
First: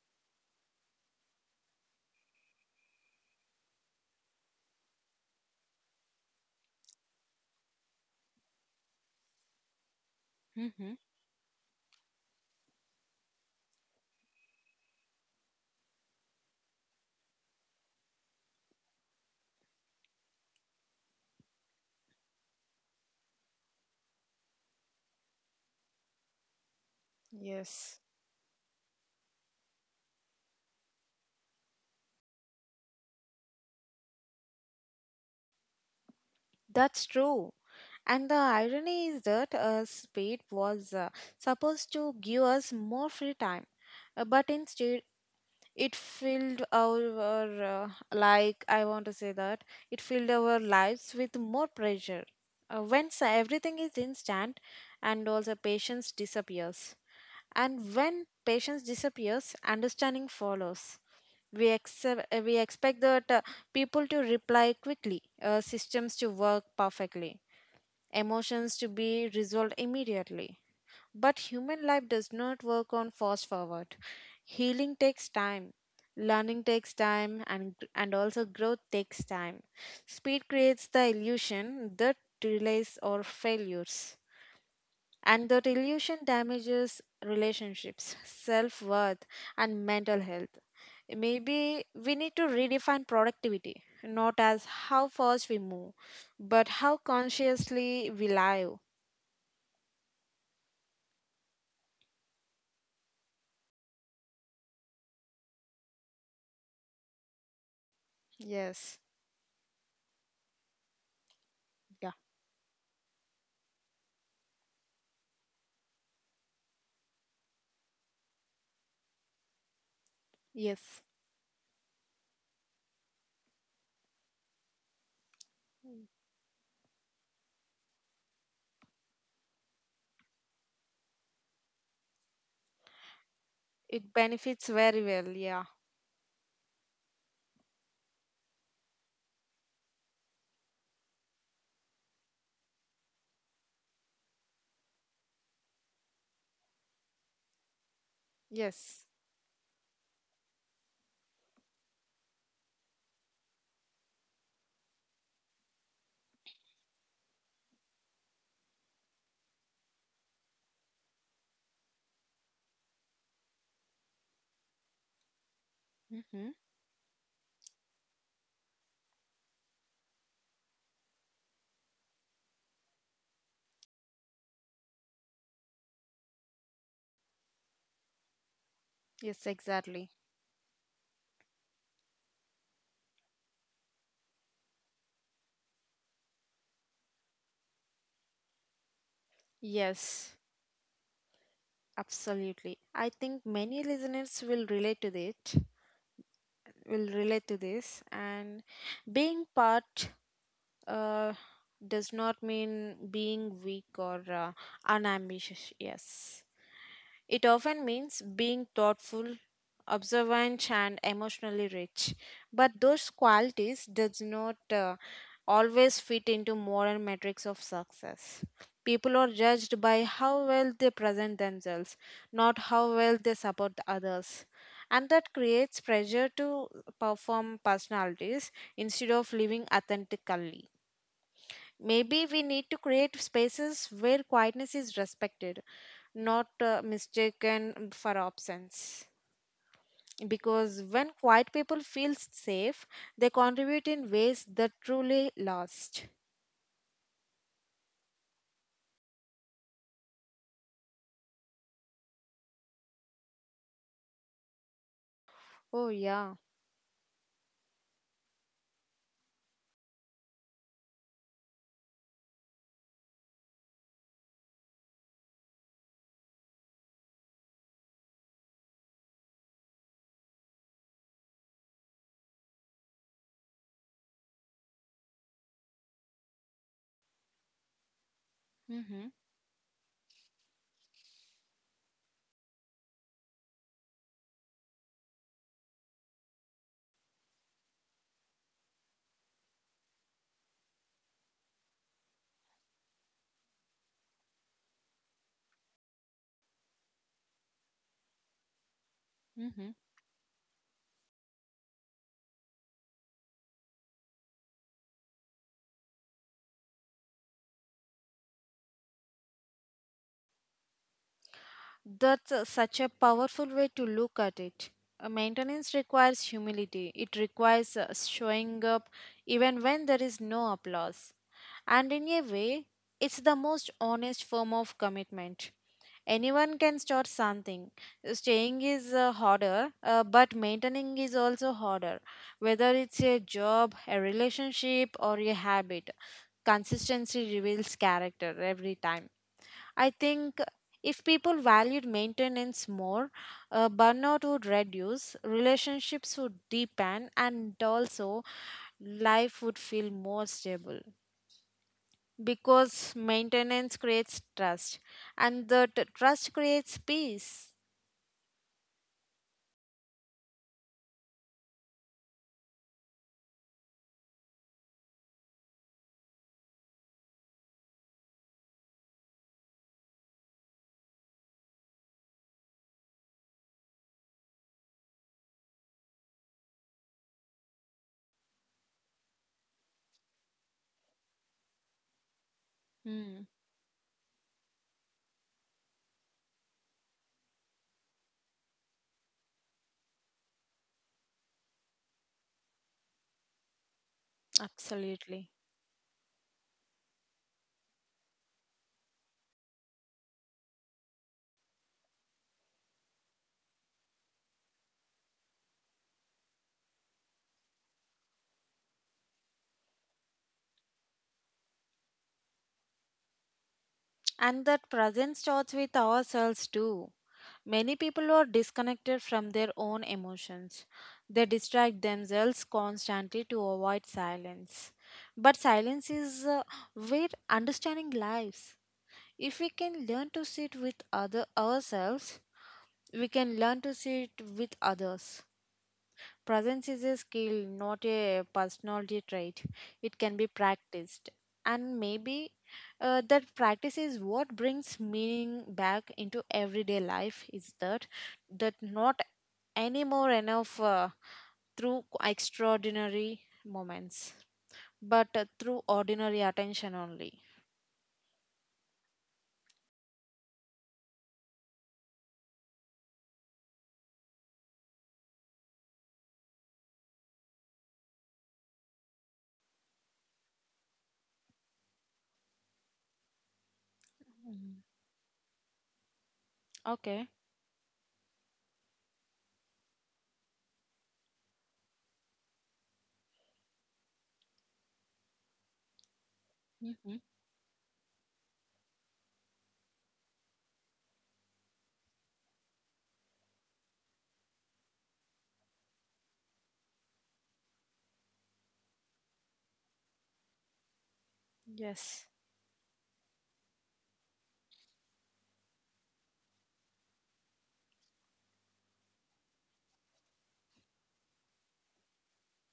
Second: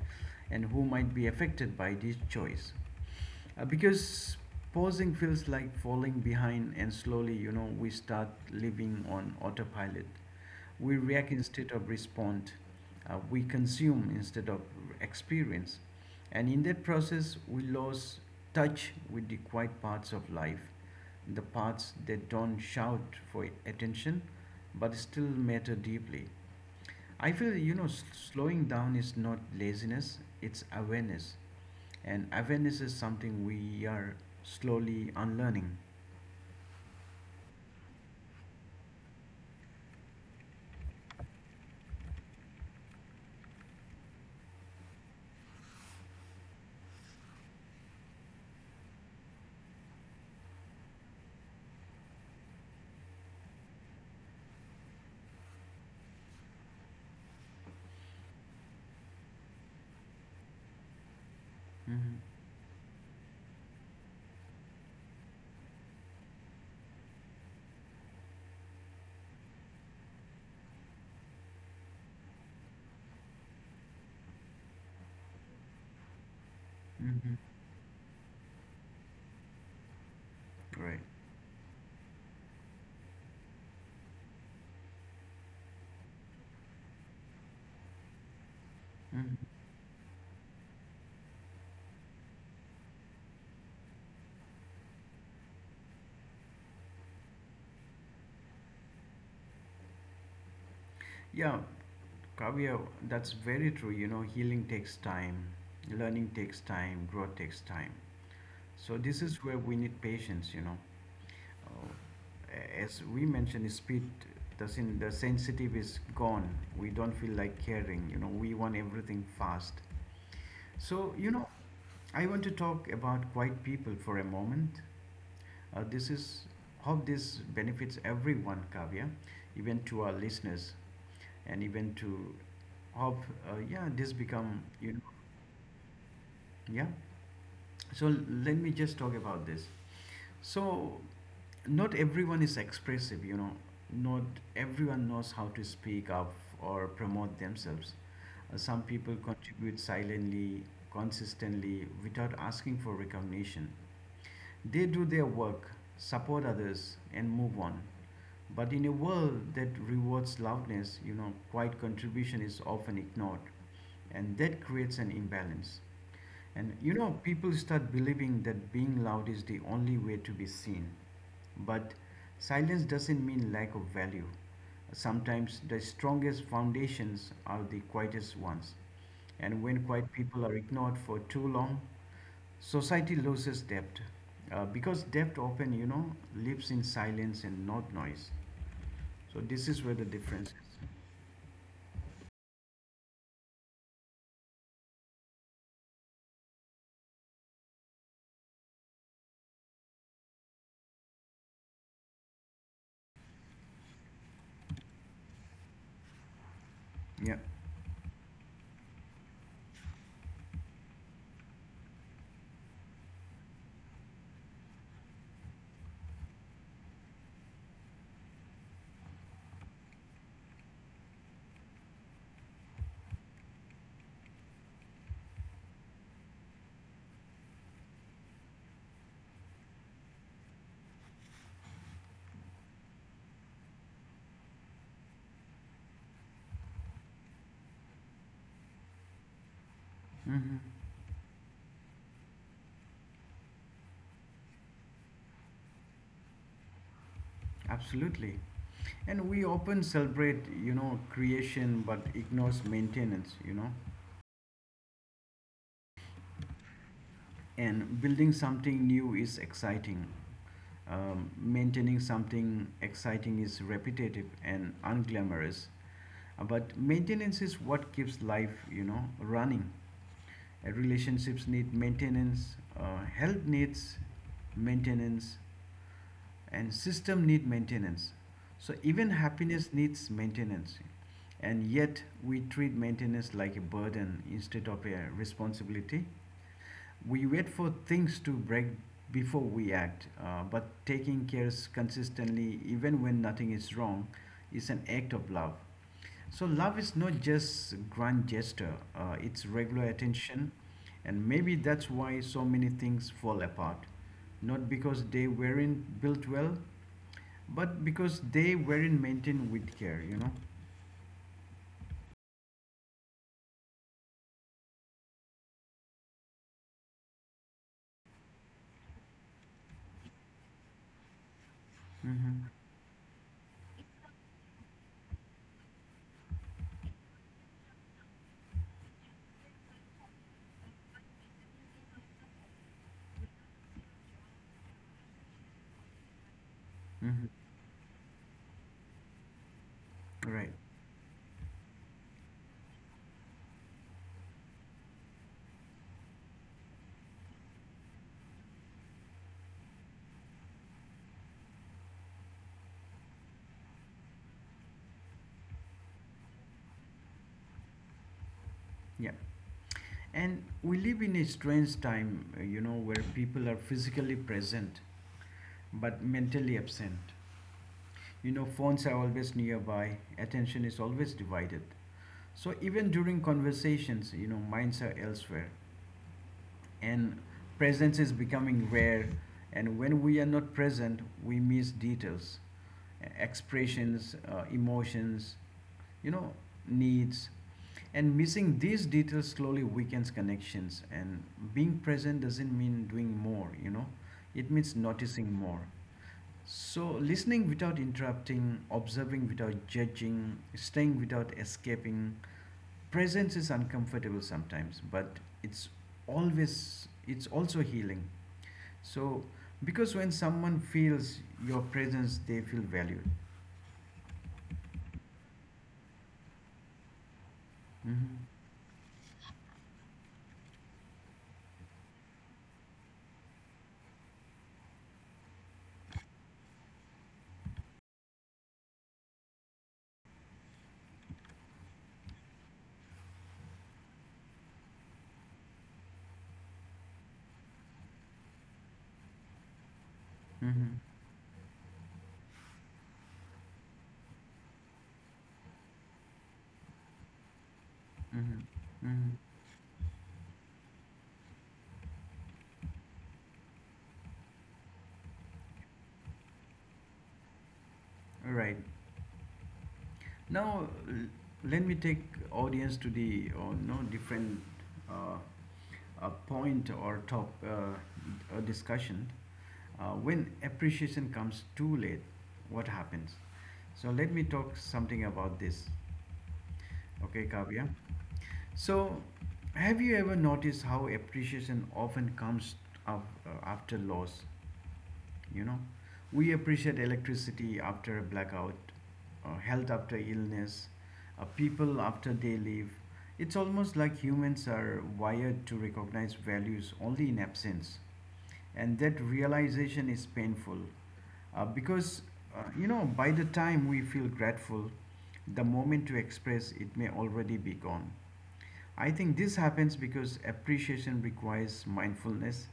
S1: and who might be affected by this choice. Uh, because pausing feels like falling behind and slowly, you know, we start living on autopilot.
S2: Mm-hmm.
S1: We react instead of respond, uh, we consume instead of experience and in that process we lose touch with the quiet parts of life, the parts that don't shout for attention but still matter deeply. I feel, you know,
S2: Yes.
S1: s- slowing down is not laziness, it's awareness. And awareness is something we are slowly unlearning.
S2: That's true. And the irony is that uh, speed was uh, supposed to give us more free time. Uh, but instead, it filled our uh, like I want to say that it filled our lives with more pressure uh, when sa- everything is instant, and also patience disappears. And when patience disappears, understanding follows. we
S1: Mm-hmm.
S2: accept, uh, we expect that uh, people to reply quickly, uh, systems to work perfectly, emotions to be resolved immediately. But human life does not work on fast forward. Healing takes time, learning takes
S1: Mm-hmm.
S2: time, and, and also growth takes time. Speed creates
S1: Right.
S2: the illusion that delays or failures. And that illusion damages relationships, self worth,
S1: Mm-hmm.
S2: and mental health. Maybe we need to redefine productivity, not as how fast we move, but how consciously we live.
S1: Yeah, Kavya, that's very true. You know, healing takes time, learning takes time, growth takes time. So
S2: Yes.
S1: this is where we need patience, you know.
S2: Yeah.
S1: Uh, as we mentioned, the speed doesn't the sensitive is gone. We don't feel like caring. You know, we want everything fast.
S2: Yes.
S1: So you know, I want to talk about quiet people for a moment. Uh, this is hope this benefits everyone, Kavya, even to our listeners, and even to hope uh, yeah
S2: It
S1: this become
S2: benefits
S1: you
S2: very
S1: know
S2: well. Yeah.
S1: yeah so let me just talk about this so not everyone is expressive, you know, not everyone knows how to speak up or promote themselves. Uh, some
S2: Yes.
S1: people contribute silently consistently without asking for recognition. They do their work, support others, and move on. But in a world that rewards loudness, you know, quiet contribution is often ignored, and that creates an imbalance.
S2: Mm-hmm.
S1: And you know, people start believing that being loud is the only way to be seen. But silence doesn't mean lack of value. Sometimes the strongest foundations are the quietest ones.
S2: Yes,
S1: And when
S2: exactly.
S1: quiet people are ignored for too long, society loses depth uh, because depth often, you know, lives in silence and not noise. So this is where the
S2: Yes.
S1: difference is.
S2: Absolutely. I think many listeners will relate to it. Will relate to this. And being part uh, does not mean being weak or uh, unambitious. Yes.
S1: Yeah,
S2: It often means being thoughtful, observant, and emotionally rich. But those qualities does not uh, always fit into modern metrics of success. People are judged by how well they present themselves, not how well they support others. And that creates pressure to perform personalities instead of living authentically. Maybe we need to create spaces where quietness is respected, not uh, mistaken for absence.
S1: hmm
S2: Because when quiet people feel safe, they contribute in ways that truly last.
S1: absolutely. And we often celebrate, you know, creation but ignores maintenance, you know.
S2: Oh, yeah.
S1: And building something new is exciting. Um, maintaining something exciting is repetitive and unglamorous. Uh, But maintenance is what keeps life, you know, running. Relationships need maintenance, uh, health needs maintenance and system need maintenance, so
S2: Mm-hmm.
S1: even happiness needs maintenance. And yet we treat maintenance like a burden instead of a responsibility. We wait for things to break before we act, uh, but taking cares consistently even when nothing is wrong is an act of love. So love is not just grand gesture, uh, it's
S2: Mm-hmm.
S1: regular attention, and maybe that's why so many things fall apart. Not because they weren't built well, but because they weren't maintained with care, you know?
S2: That's uh, such a powerful way to look at it. Uh, maintenance requires humility, it requires uh, showing up even when there is no applause. And in a way, it's the most honest form of commitment. Anyone can start something. Staying is uh, harder, uh, but maintaining is also harder. Whether it's a job, a relationship, or a habit,
S1: Mm-hmm.
S2: consistency reveals character every time. I think
S1: Right.
S2: if people valued maintenance more, uh, burnout would reduce, relationships would deepen, and also life would feel more stable, because maintenance creates trust and the t- trust creates peace.
S1: Yeah. And we live in a strange time, uh, you know, where people are physically present but mentally absent. You know, phones are always nearby, attention is always divided. So even during conversations, you know, minds are elsewhere and presence is becoming rare. And when we are not present, we miss details,
S2: Mm,
S1: expressions, uh, emotions, you know, needs. And missing these details slowly weakens connections. And being present doesn't mean doing more, you know, it means
S2: absolutely.
S1: noticing more. So, listening without interrupting, observing without judging, staying without escaping, presence is uncomfortable sometimes, but it's always it's also healing. So, because when someone feels your presence, they feel valued.
S2: And that presence starts with ourselves too. Many people
S1: Mm-hmm.
S2: are disconnected from their own emotions. They distract themselves constantly to avoid silence. But silence is uh, where understanding lies. If we can learn to sit with other ourselves, we can learn to sit with others. Presence is a skill, not a personality trait. It can be
S1: Mm-hmm.
S2: practiced. And maybe uh, that practice is what brings meaning back into everyday life, is that that
S1: Mm-hmm.
S2: not
S1: Mm-hmm.
S2: anymore enough uh, through extraordinary moments, but uh, through ordinary attention only.
S1: Right. Now, l- let me take audience to the or no different uh, a point or top uh, a discussion. Uh, when appreciation comes too late, what happens? So let me talk something about this.
S2: Okay.
S1: Okay, Kavya. So have you ever noticed how appreciation often comes up uh, after loss? You know, we appreciate
S2: Mm-hmm.
S1: electricity after a blackout, uh, health after illness, uh, people after they leave. It's almost like humans are wired to recognize values only in absence, and that realization is painful uh, because
S2: Yes.
S1: uh, you know by the time we feel grateful the moment to express it may already be gone. I think this happens because appreciation requires mindfulness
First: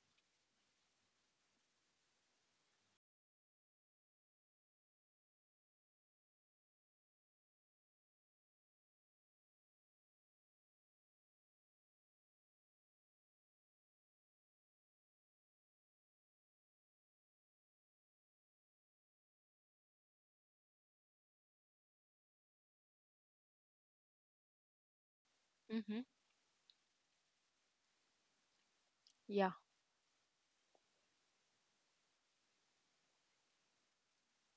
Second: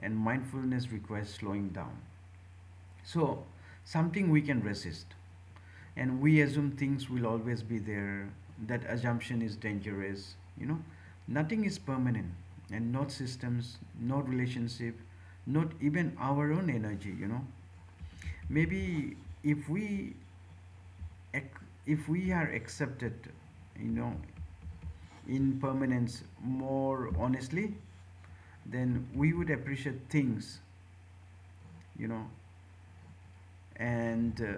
S1: and mindfulness requires slowing down. So, something we can resist, and we assume things will always be there. That assumption is dangerous. You know, nothing is permanent, and not systems, not relationship, not even our own energy. You know, maybe if we ac- if we are accepted, you know, in
S2: Mm-hmm.
S1: permanence more honestly, then we would
S2: Yeah.
S1: appreciate things. You know, and uh,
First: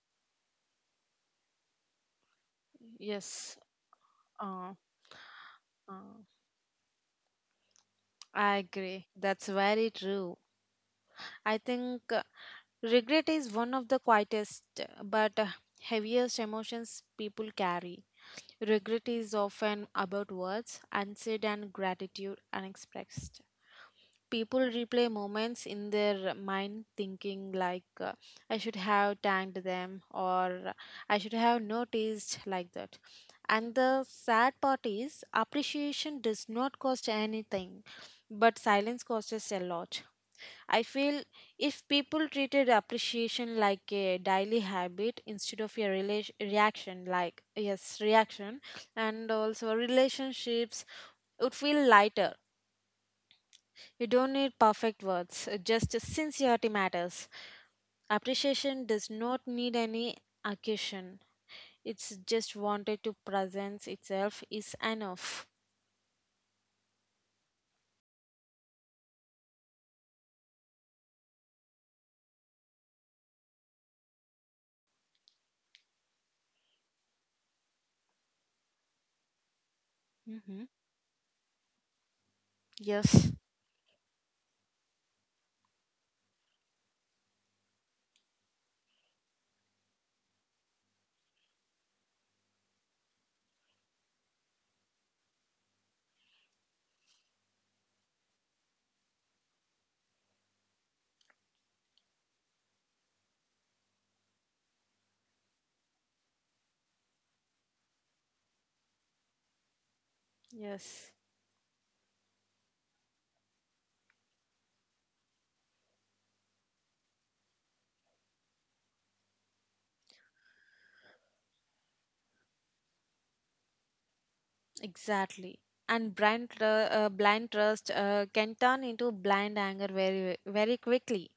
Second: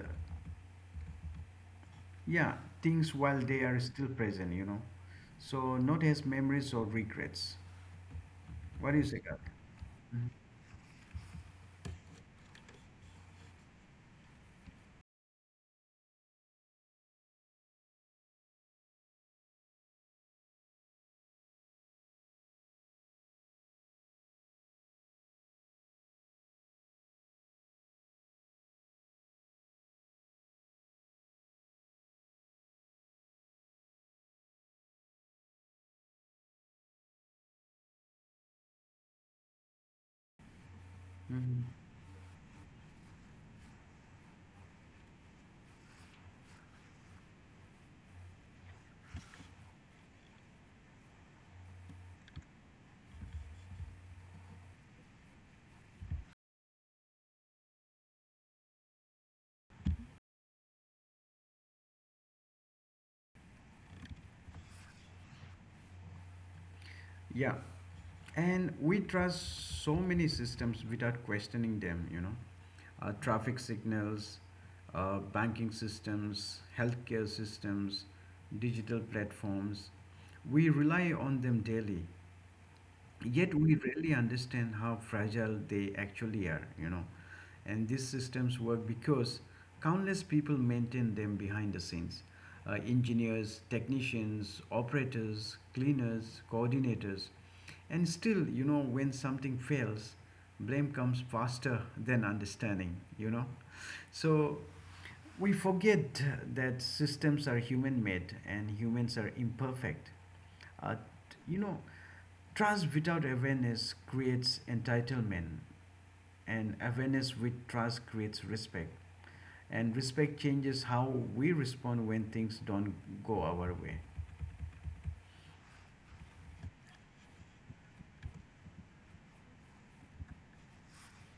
S1: Yeah, things while
S2: Yes.
S1: they are still present, you
S2: Uh,
S1: know. So not
S2: uh,
S1: as memories or regrets.
S2: I
S1: What do
S2: agree.
S1: you say,
S2: That's
S1: Karthik?
S2: very
S1: Mhm.
S2: true. I think. uh, Regret is one of the quietest uh, but uh, heaviest emotions people carry. Regret is often about words unsaid and gratitude unexpressed. People replay moments in their mind thinking like uh, I should have thanked them, or I should have noticed like that. And the sad part is appreciation does not cost anything, but silence costs a lot. I feel if people treated appreciation like a daily habit instead of a rela- reaction, like, yes, reaction, and also relationships would feel lighter. You don't need perfect words, uh, just sincerity matters. Appreciation does not need any occasion, it's just wanted to presence itself is enough.
S1: Yeah, and we trust so many systems without questioning them, you know. Uh, traffic signals, uh, banking systems, healthcare systems, digital platforms.
S2: Hmm.
S1: We rely on them daily.
S2: Yes,
S1: Yet we rarely understand how fragile they actually are, you know, and these systems work because countless people maintain them behind the scenes, uh, engineers, technicians, operators, cleaners, coordinators. And still, you know, when something fails, blame comes faster than understanding, you know. So we forget that systems are human made and humans are imperfect. uh,
S2: yes.
S1: t- you know, trust without awareness creates entitlement, and awareness with trust creates respect. And respect changes how we respond when things don't go our way.
S2: Exactly. And blind, tr- uh, blind trust uh, can turn into blind anger very, very quickly.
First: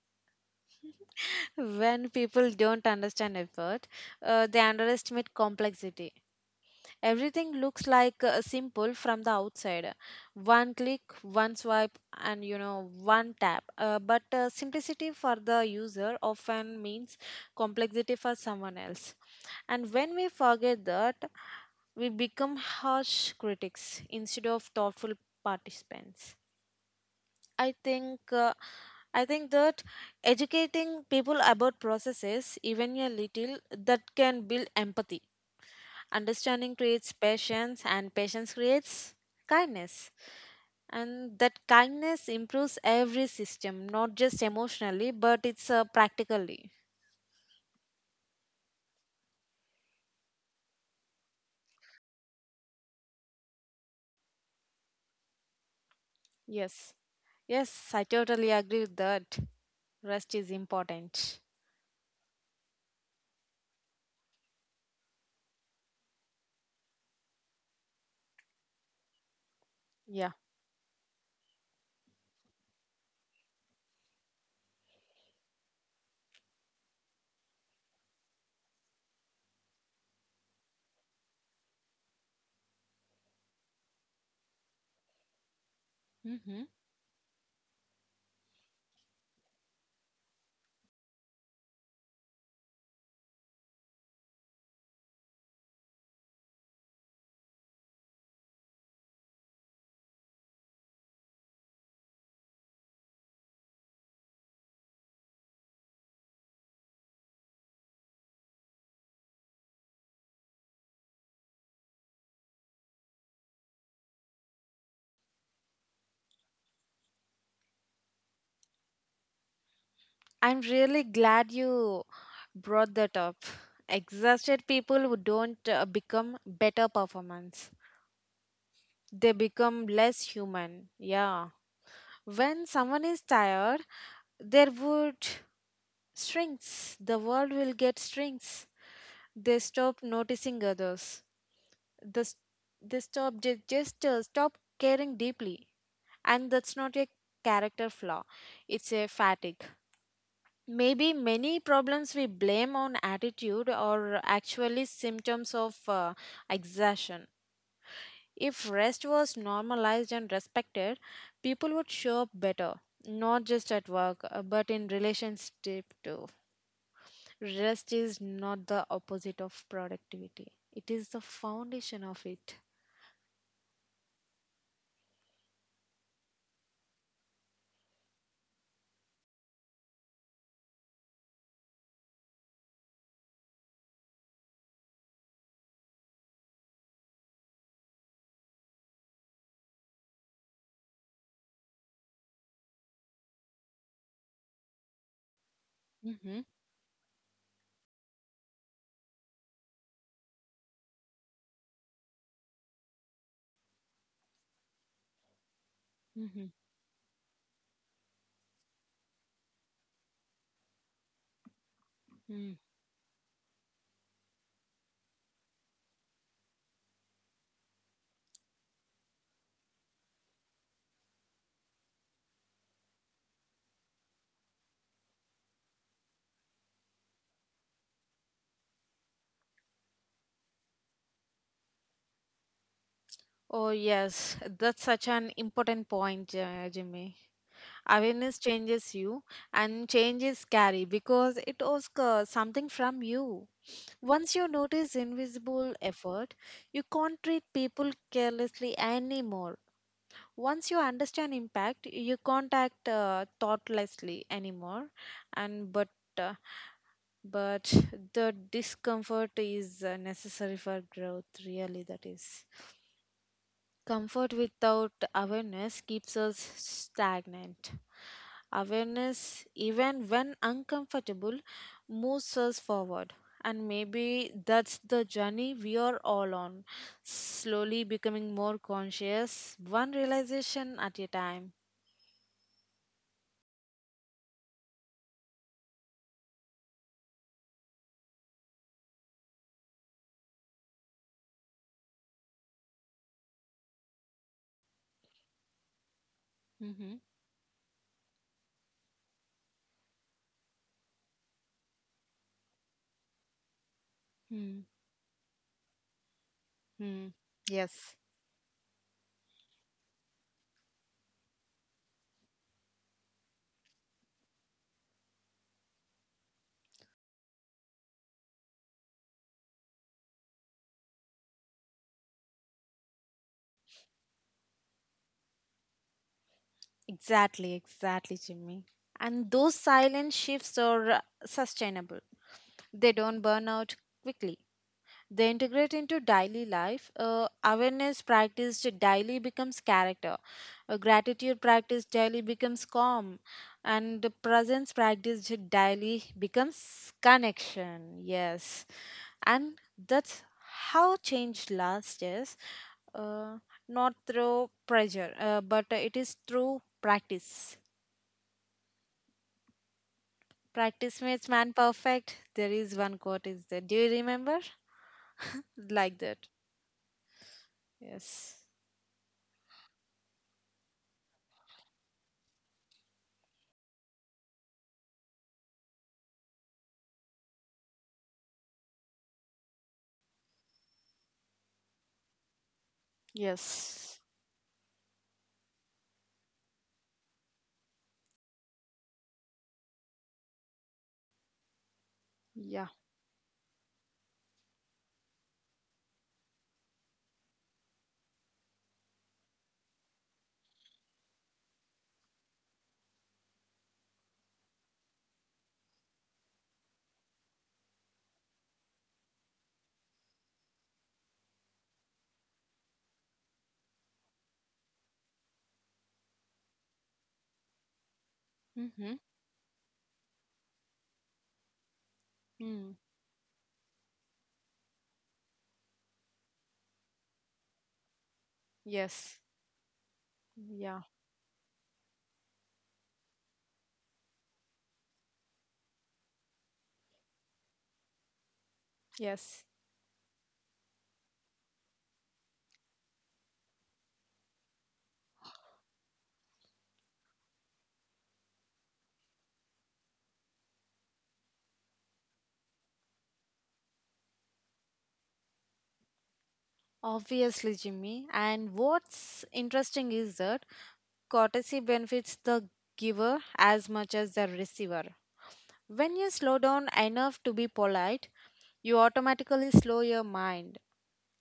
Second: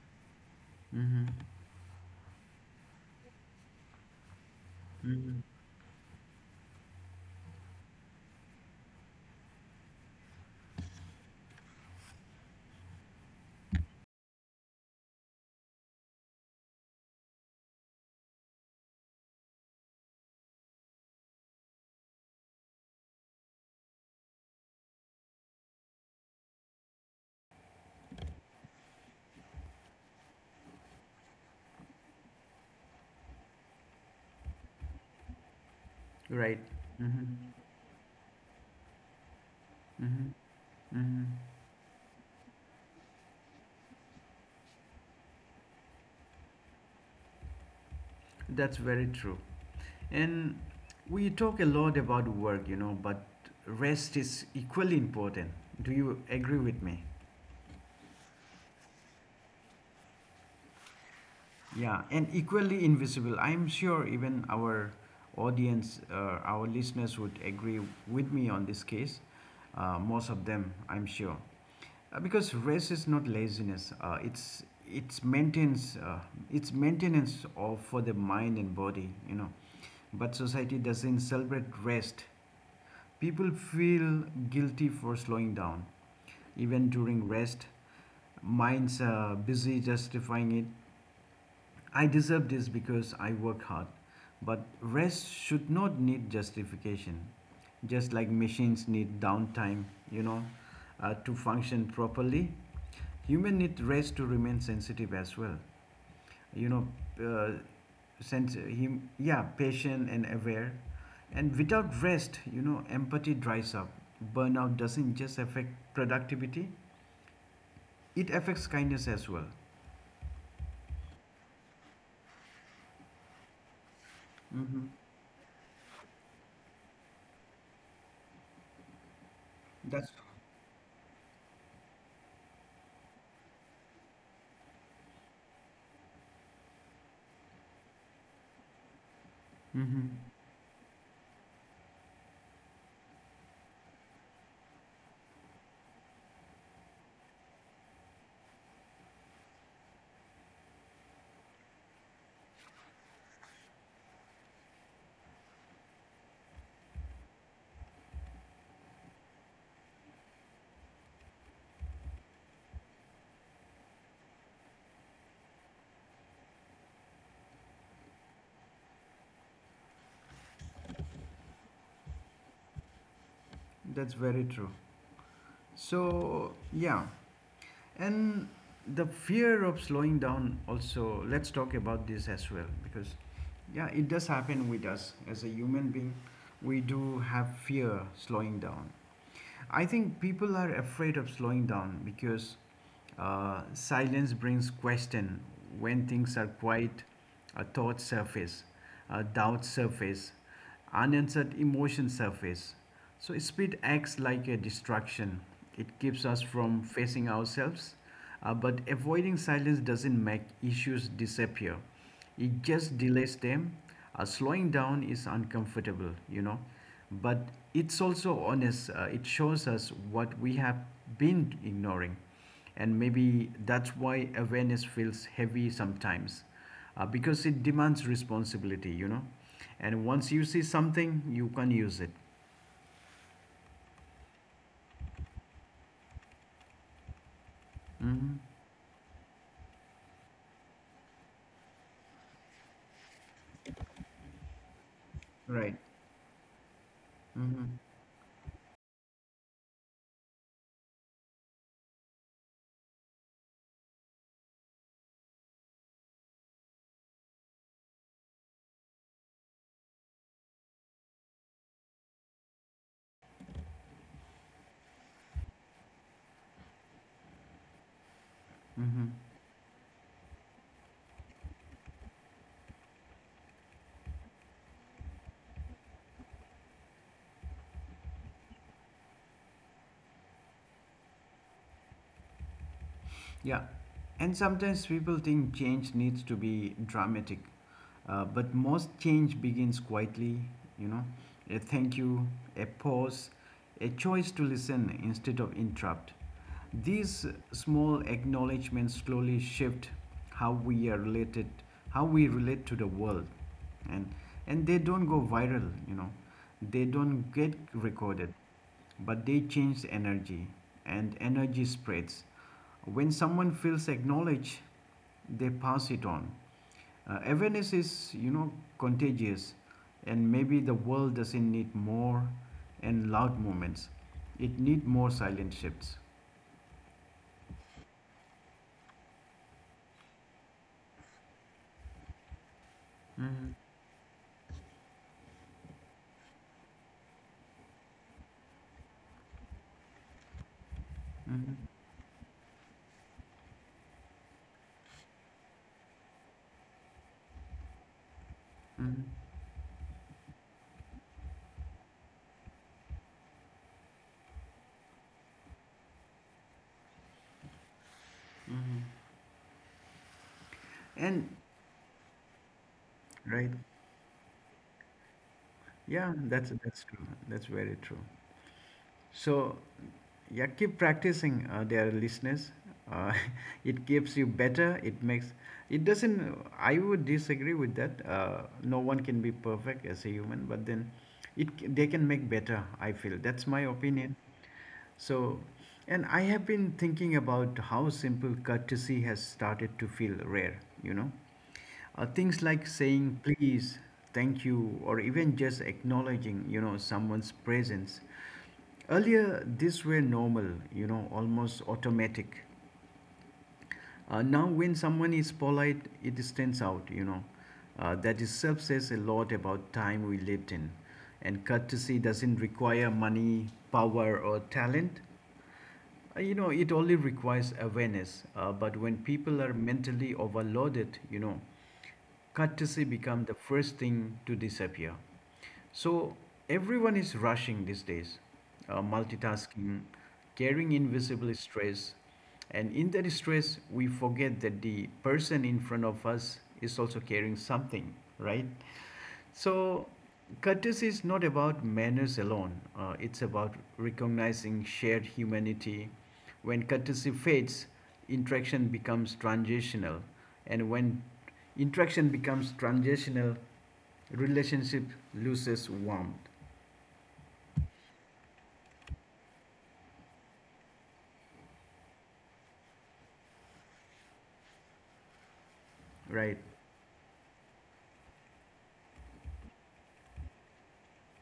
S2: When people don't understand effort, uh, they underestimate complexity. Everything looks like uh, simple from the outside. One click, one swipe, and you know, one tap. Uh, but uh, simplicity for the user often means complexity for someone else. And when we forget that, we become harsh critics instead of thoughtful participants. I think uh, I think that educating people about processes, even a little, that can build empathy.
S1: Right?
S2: Understanding creates
S1: Mm-hmm.
S2: patience, and patience creates kindness. And
S1: Mm-hmm.
S2: that kindness improves every system, not just emotionally, but it's uh, practically.
S1: That's very true. And we talk a lot about work, you know, but rest is equally important. Do you agree with
S2: Yes,
S1: me?
S2: yes, I totally agree with that. Rest is important.
S1: Yeah, and equally invisible. I'm sure even our audience, uh, our listeners would agree with me on this case. Uh, most
S2: Yeah.
S1: of them, I'm sure, uh, because race is not laziness. Uh, it's it's maintenance. Uh, it's maintenance of for the mind and body. You know, but society doesn't celebrate rest. People feel guilty for slowing down,
S2: Mhm.
S1: even during rest. Minds are busy justifying it. I deserve this because I work hard. But rest should not need justification. Just like machines need downtime, you know, uh, to function properly, human need rest to remain sensitive as well. You know, uh, Sense him, yeah, patient and aware. And without rest, you know, empathy dries up. Burnout doesn't just affect productivity; it affects kindness as well.
S2: I'm really glad you brought that up. Exhausted
S1: Hmm.
S2: people who don't uh, become better performance. They become
S1: That's.
S2: less human. Yeah. When someone is tired, their wood shrinks. The world will get shrinks. They stop
S1: Hmm.
S2: noticing others. The, s- they stop ju- just uh, stop caring deeply. And that's not a character flaw. It's a fatigue. Maybe many problems we blame on attitude are actually symptoms of uh, exhaustion. If rest was normalized and respected, people would show up better, not just at work, uh, but in relationship too. Rest is not the opposite of productivity, it is the foundation of it.
S1: That's very true. So, yeah, and the fear of slowing down also, let's talk about this as well because, yeah, it does happen with us as a human being. We do have fear slowing down. I think people are afraid of slowing down because uh, silence brings question. When
S2: Mm-hmm.
S1: things are quiet, uh, thoughts surface, uh, doubts surface, unanswered emotion surface. So, speed acts like a distraction. It keeps us
S2: Mm-hmm.
S1: from facing ourselves, uh, but avoiding silence doesn't make issues disappear. It just delays them. Uh, slowing down is uncomfortable, you know, but it's also honest. Uh, it shows us what we have been ignoring. And maybe that's why awareness feels heavy sometimes uh, because it demands responsibility, you know. And once you see something, you can use it.
S2: Oh, yes, that's such an important point, uh, Jimmy. Awareness
S1: Hmm.
S2: changes you, and change is scary because it asks uh, something from you. Once you notice invisible
S1: Right.
S2: effort, you can't treat people carelessly anymore. Once you understand impact, you can't act uh, thoughtlessly anymore. And but uh, but the discomfort is uh, necessary for growth. Really, that is. Comfort without awareness keeps us stagnant.
S1: Hmm.
S2: Awareness, even when uncomfortable, moves us forward. And maybe that's the journey we are all on, slowly becoming more conscious, one realization at a time.
S1: Yeah, and sometimes people think change needs to be dramatic, uh, but most change begins quietly, you know, a thank you, a pause, a choice to listen instead of interrupt.
S2: Mm-hmm.
S1: These small acknowledgments slowly shift how we are related, how we relate to the world, and and they don't go viral, you know, they
S2: Mm-hmm.
S1: don't get
S2: Yes,
S1: recorded, but they change energy, and energy spreads. When someone feels acknowledged, they pass it on. Uh, awareness is, you know, contagious, and maybe the world doesn't need more and loud moments. It need more silent shifts.
S2: exactly, exactly, Jimmy. And those silent shifts are uh, sustainable, they don't burn
S1: Mm-hmm.
S2: out quickly. They integrate into daily life. Uh, awareness practiced daily becomes character. Uh, gratitude
S1: Mm-hmm.
S2: practiced daily becomes calm. And the presence practiced daily becomes connection. Yes.
S1: Mm-hmm.
S2: And that's how change lasts, is uh, not through pressure, uh, but it is through practice.
S1: Mm-hmm.
S2: Practice makes
S1: And
S2: man perfect. There is one quote is
S1: right.
S2: there. Do you remember? Like
S1: Yeah,
S2: that.
S1: that's that's true. That's very true.
S2: Yes.
S1: So, yeah, keep practicing, uh, dear listeners. Uh, it keeps you better. It makes it doesn't. I would disagree with that. Uh, no one can be perfect as a human, but then it c- they can make better. I feel that's my
S2: Yes.
S1: opinion. So, and I have been thinking about how simple courtesy has started to feel rare. You know uh, things
S2: Yeah.
S1: like saying please thank you or even just acknowledging you know someone's presence earlier these were normal you know almost automatic. Uh, now, when someone is polite, it stands out, you know. Uh, that itself says a lot about time we lived in. And courtesy doesn't require money, power, or talent. Uh, You know, it only requires awareness. Uh, but
S2: Mm-hmm.
S1: when people are mentally overloaded, you know,
S2: Mm.
S1: courtesy becomes the first thing to disappear. So everyone is rushing these days, uh,
S2: Yes.
S1: multitasking, carrying
S2: Yeah.
S1: invisible stress, and in that stress, we forget that the person in front of us is also carrying something, right?
S2: Yes.
S1: So, courtesy is not about manners alone, uh, it's about recognizing shared humanity. When courtesy fades, interaction becomes transactional, and when interaction becomes transactional, relationship loses warmth,
S2: Obviously, Jimmy. And what's interesting is that courtesy benefits the giver as much as the receiver. When you
S1: right?
S2: slow down enough to be polite, you automatically slow your mind.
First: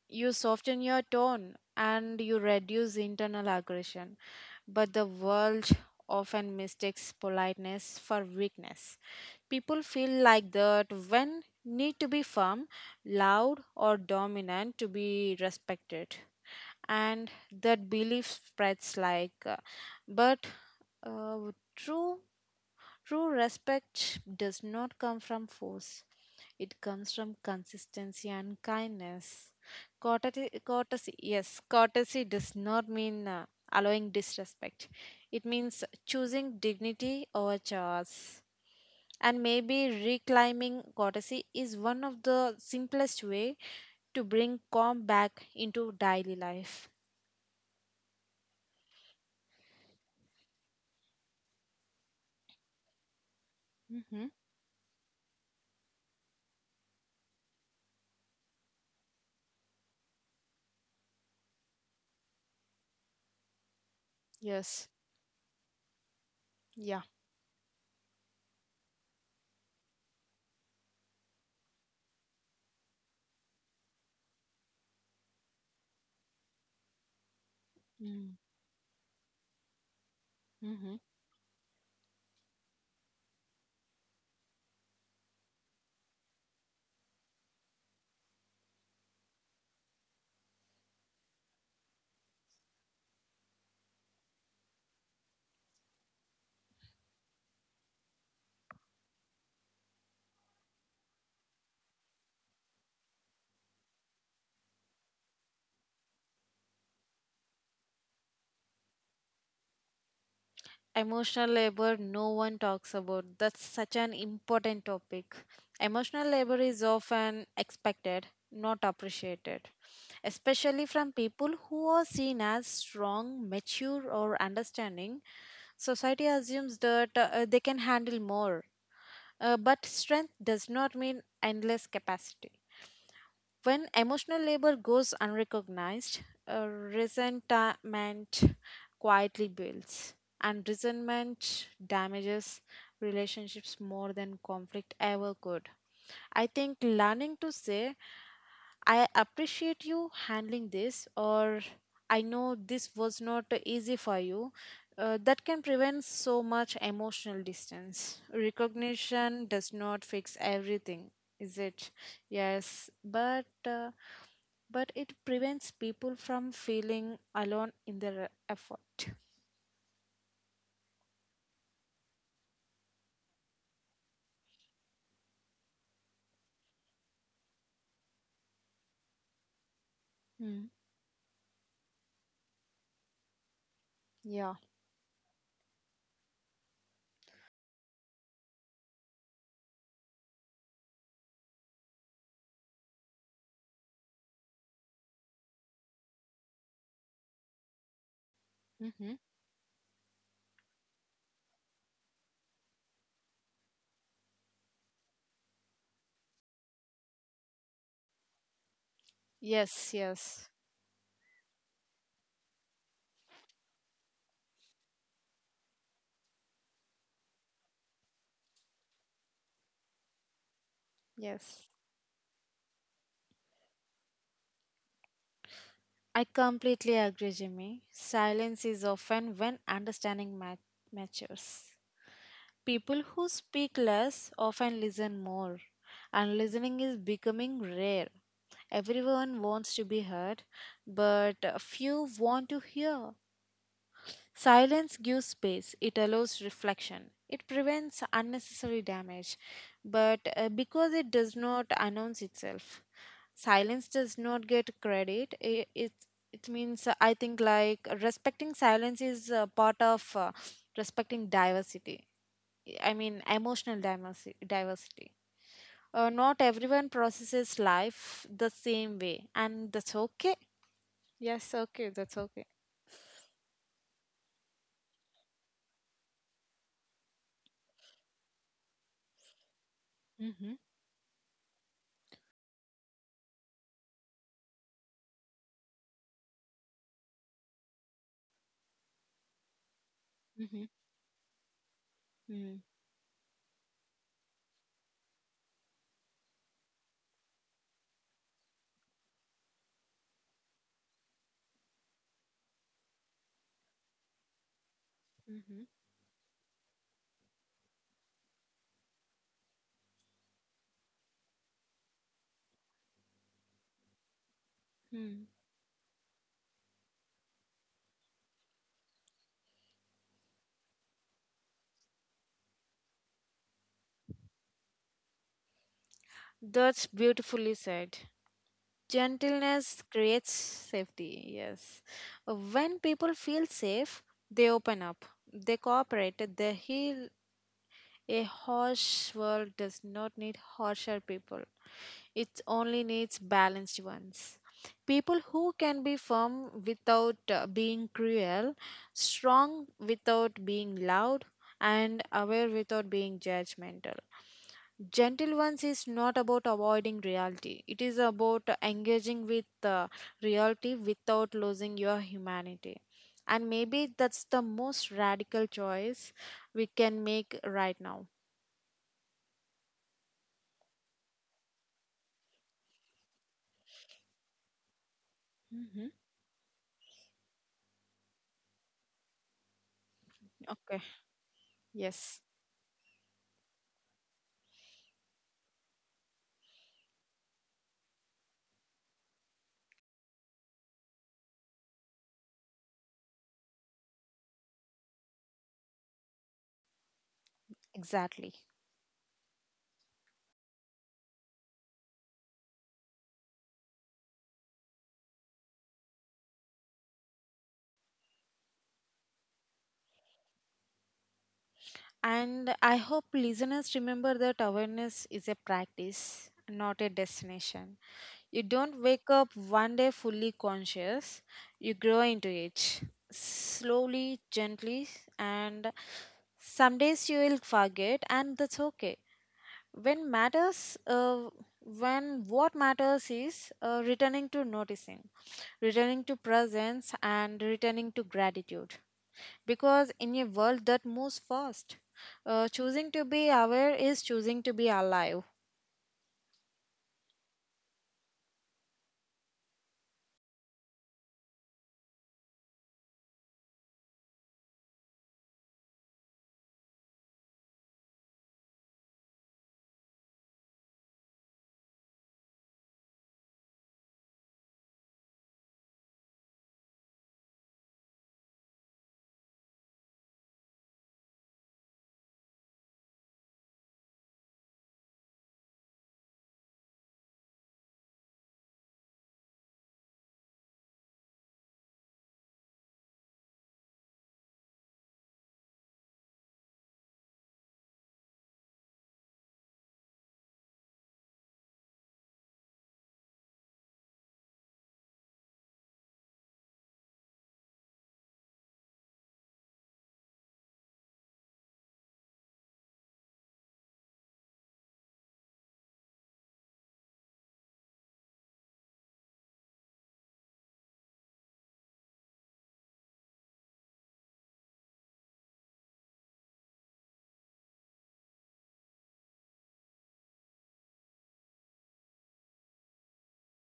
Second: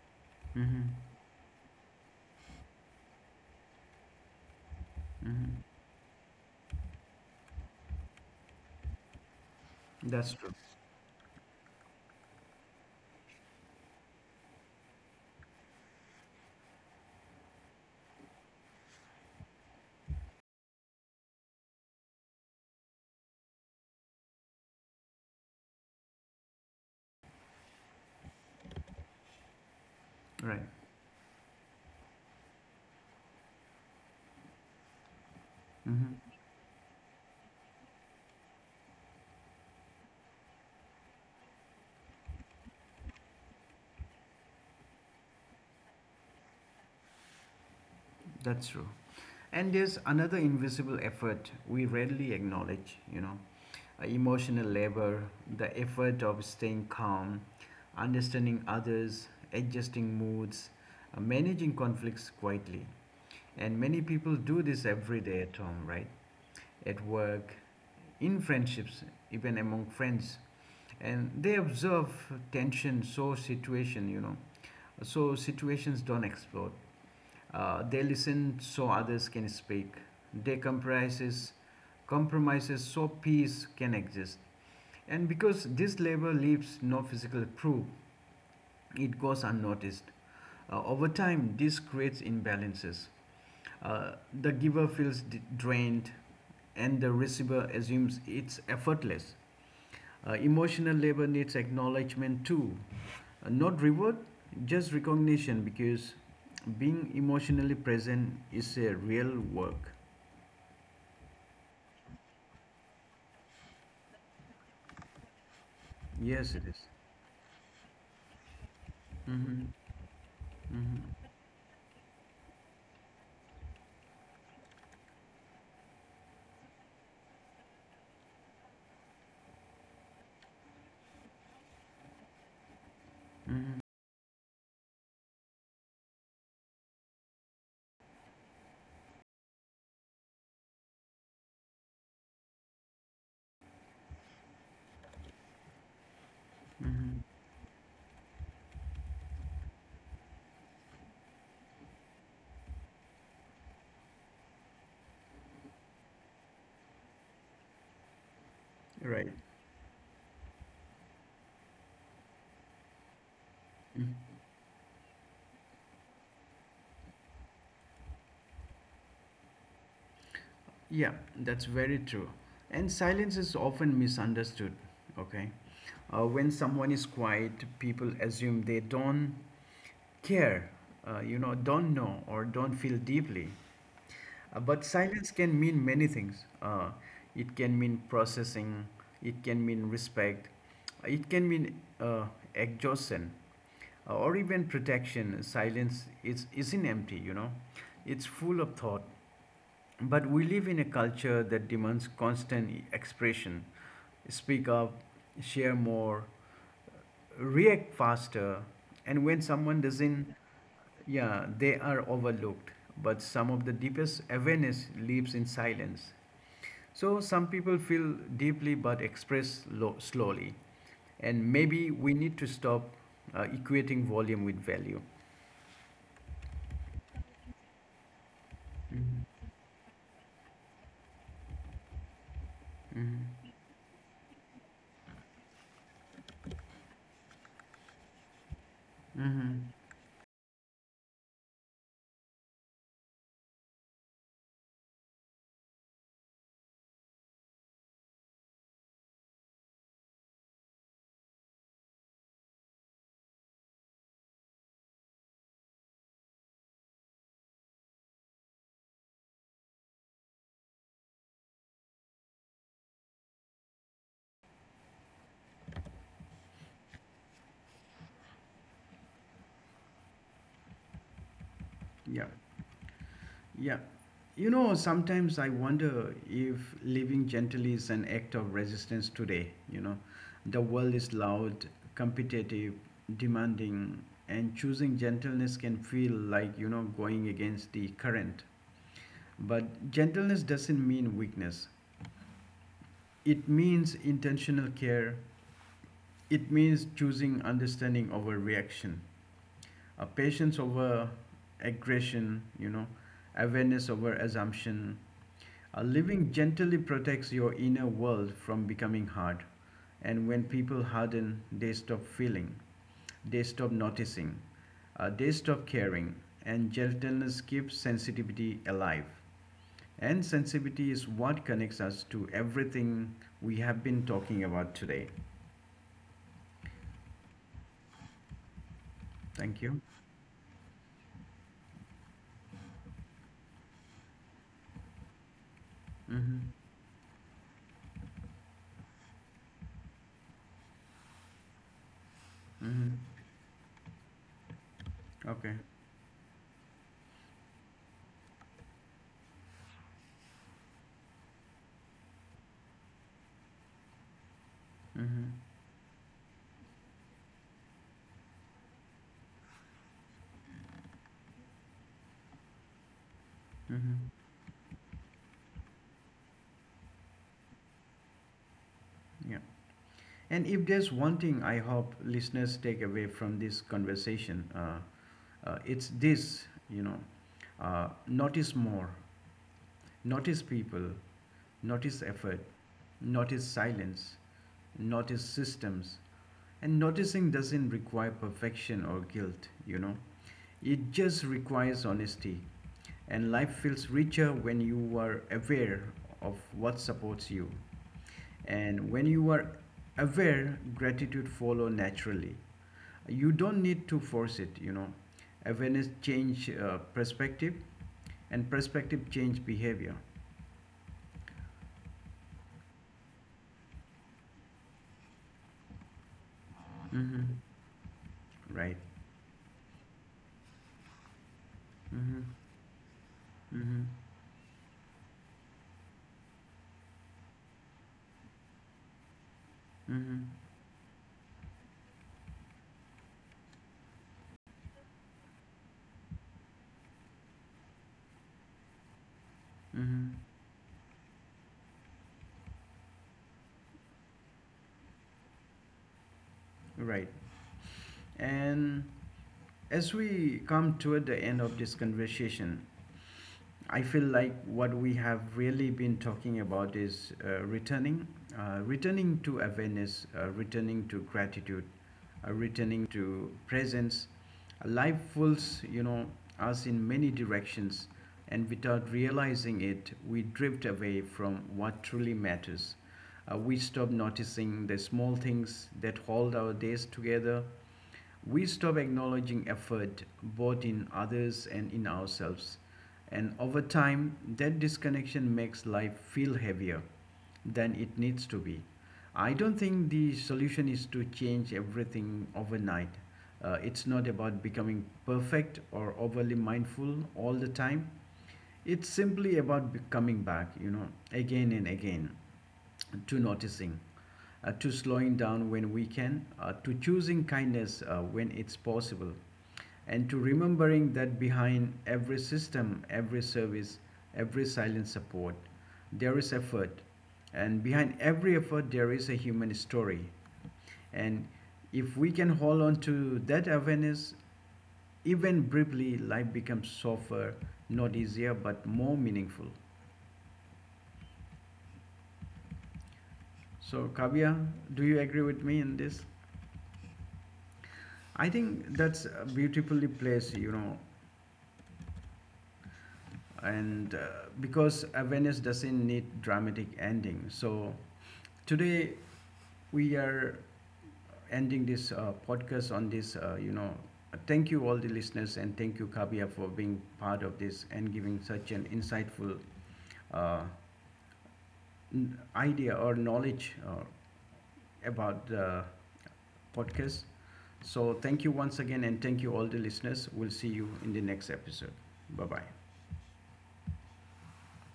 S2: You soften
S1: Mm-hmm.
S2: your tone and you reduce internal aggression. But the
S1: Mm-hmm.
S2: world often mistakes politeness for weakness. People feel
S1: That's
S2: like
S1: true,
S2: that when need to be firm, loud, or dominant to be respected. And that belief spreads like, uh, but uh, true. True respect does not come from force. It comes from consistency and kindness. Courtesy,
S1: right?
S2: courtesy yes, courtesy does not mean uh, allowing disrespect. It means
S1: Mm-hmm.
S2: choosing dignity over chores. And maybe reclaiming courtesy is one of the simplest way to bring calm back into daily life.
S1: That's true. And there's another invisible effort we rarely acknowledge, you know, uh,
S2: Mm-hmm.
S1: emotional labor, the effort of staying calm, understanding others, adjusting moods, uh, managing conflicts quietly. And many people do this
S2: Yes.
S1: every day at home, right?
S2: Yeah.
S1: At work, in friendships, even among friends. And they observe tension, so situation, you know, so situations don't explode. Uh, they
S2: Mm-hmm.
S1: listen so others can speak. They
S2: Mm-hmm.
S1: compromises, compromises so peace can exist. And because this labor leaves no physical proof, it goes unnoticed. Uh, over time, this creates imbalances. Uh, the giver feels drained, and the receiver assumes it's effortless. Uh, emotional labor needs acknowledgement too. Uh, Not reward, just recognition because being emotionally present is a real work.
S2: Emotional labor, no one talks about. That's such an important topic. Emotional
S1: Yes,
S2: labor
S1: it is.
S2: is often expected, not
S1: Mm-hmm.
S2: appreciated, especially from people who are seen as strong, mature, or understanding. Society assumes that uh, they can handle more, uh, but strength does not mean endless capacity. When emotional labor goes unrecognized, uh, resentment quietly builds, and resentment damages relationships more than conflict ever could. I think learning to say, I appreciate you handling this, or I know this was not easy for you, uh, that can prevent so much emotional distance.
S1: Right.
S2: Recognition does not fix everything, is it? Yes, but. Uh, but it prevents people from feeling alone in their effort.
S1: Yeah, that's very true. And silence is often misunderstood, okay? Uh, when someone is quiet, people assume they don't
S2: Mm,
S1: care, uh, you know, don't know, or don't feel deeply.
S2: yeah.
S1: Uh, but silence can mean many things. Uh, it can mean processing, it can mean respect, it can mean uh, exhaustion, uh, or even protection. Silence is, isn't empty, you know, it's full of thought.
S2: Hmm.
S1: But we live in a culture that demands constant expression. Speak up, share more, react faster, and when someone
S2: Yes,
S1: doesn't,
S2: yes.
S1: yeah, they are overlooked. But some of the deepest awareness lives in silence. So some people feel deeply but express lo- slowly. And
S2: Yes.
S1: maybe we need to stop uh, equating volume with value.
S2: I completely agree, Jimmy. Silence is often when understanding mat- matures. People who speak less often listen more, and listening is becoming rare. Everyone wants
S1: Mm-hmm.
S2: to be heard, but few want to hear. Silence gives space, it allows reflection, it prevents unnecessary damage, but uh, because it does not announce itself, silence does not get credit. It, it, it means, uh, I think, like respecting silence is uh, part of uh, respecting diversity. I mean, emotional diversity. Diversity. Uh, not everyone processes life the same way, and that's okay. Yes, okay, that's
S1: Yeah.
S2: okay.
S1: Yeah. You know, sometimes I wonder if living gently is an act of resistance today. You know,
S2: Mm-hmm.
S1: the world is loud, competitive, demanding, and choosing gentleness can feel like, you know, going against the current. But gentleness
S2: Mm-hmm.
S1: doesn't mean weakness. It means intentional care. It means choosing understanding over reaction, a patience over aggression, you know, awareness over assumption.
S2: Mm-hmm.
S1: Uh, living gently protects your inner world from becoming hard. And when people harden, they stop feeling, they stop noticing, uh,
S2: Mm-hmm.
S1: they stop caring, and gentleness keeps sensitivity alive. And sensitivity is what connects us to everything we have been talking about today.
S2: That's beautifully said.
S1: Thank
S2: Gentleness
S1: you.
S2: creates safety, yes. When people feel safe, they open up, they cooperate,
S1: Mm-hmm.
S2: they heal. A harsh world does not need harsher people. It only
S1: Mm-hmm.
S2: needs balanced ones. People who
S1: Okay.
S2: can be firm without uh, being cruel, strong without being loud, and aware without being judgmental.
S1: Mm-hmm.
S2: Gentle ones is not about avoiding reality, it is about engaging with uh, reality without losing your humanity. And maybe
S1: Mm-hmm.
S2: that's the most radical choice we can make right now.
S1: Yeah. And if there's one thing I hope listeners take away from this conversation, uh, uh,
S2: Hmm.
S1: it's this, you know, uh, notice more, notice
S2: Okay,
S1: people, notice
S2: yes,
S1: effort, notice silence, notice systems. And noticing doesn't require perfection or guilt, you know. It just requires honesty, and life feels richer when you are aware of what supports you.
S2: exactly.
S1: And when you are aware, gratitude follow naturally. You don't need to force it, you know. Awareness change uh, perspective, and perspective change behavior.
S2: And I hope listeners remember that awareness is a practice, not a
S1: Hmm.
S2: destination. You don't
S1: Right.
S2: wake up one day fully conscious, you grow into
S1: Hmm.
S2: it
S1: Hmm.
S2: slowly, gently, and some days you will forget, and that's okay. When
S1: Hmm.
S2: matters, uh, when What matters is uh, returning to noticing, returning to presence, and returning to gratitude, because in a
S1: Hmm.
S2: world that moves fast, uh, choosing to be aware is choosing to be alive.
S1: Right. And as we come toward the end of this conversation, I feel like what we have really been talking about is uh, returning, uh, returning to awareness, uh, returning to gratitude, uh, returning to presence. Life pulls, you know, us in many directions, and without realizing it, we drift away from what truly matters. Uh, we stop noticing the small things that hold our days together. We stop acknowledging effort both in others and in ourselves. And over time, that disconnection makes life feel heavier than it needs to be. I don't think the solution is to change everything overnight. Uh, it's not about becoming perfect or overly mindful all the time. It's simply about be- coming back, you know, again and again to noticing, uh, to slowing down when we can, uh, to choosing kindness uh, when it's possible, and to remembering that behind every system, every service, every silent support, there is effort. And behind every effort, there is a human story. And if we can hold on to that awareness, even briefly, life becomes softer, not easier, but more meaningful. So, Kavya, do you agree with me in this? I think that's uh, beautifully placed, you know, and uh, because awareness doesn't need dramatic ending. So today we are ending this uh, podcast on this, uh, you know, thank you all the listeners and thank you Kabia for being part of this and giving such an insightful uh, n- idea or knowledge uh, about the podcast. So, thank you once again, and thank you all the listeners. We'll see you in the next episode. Bye bye.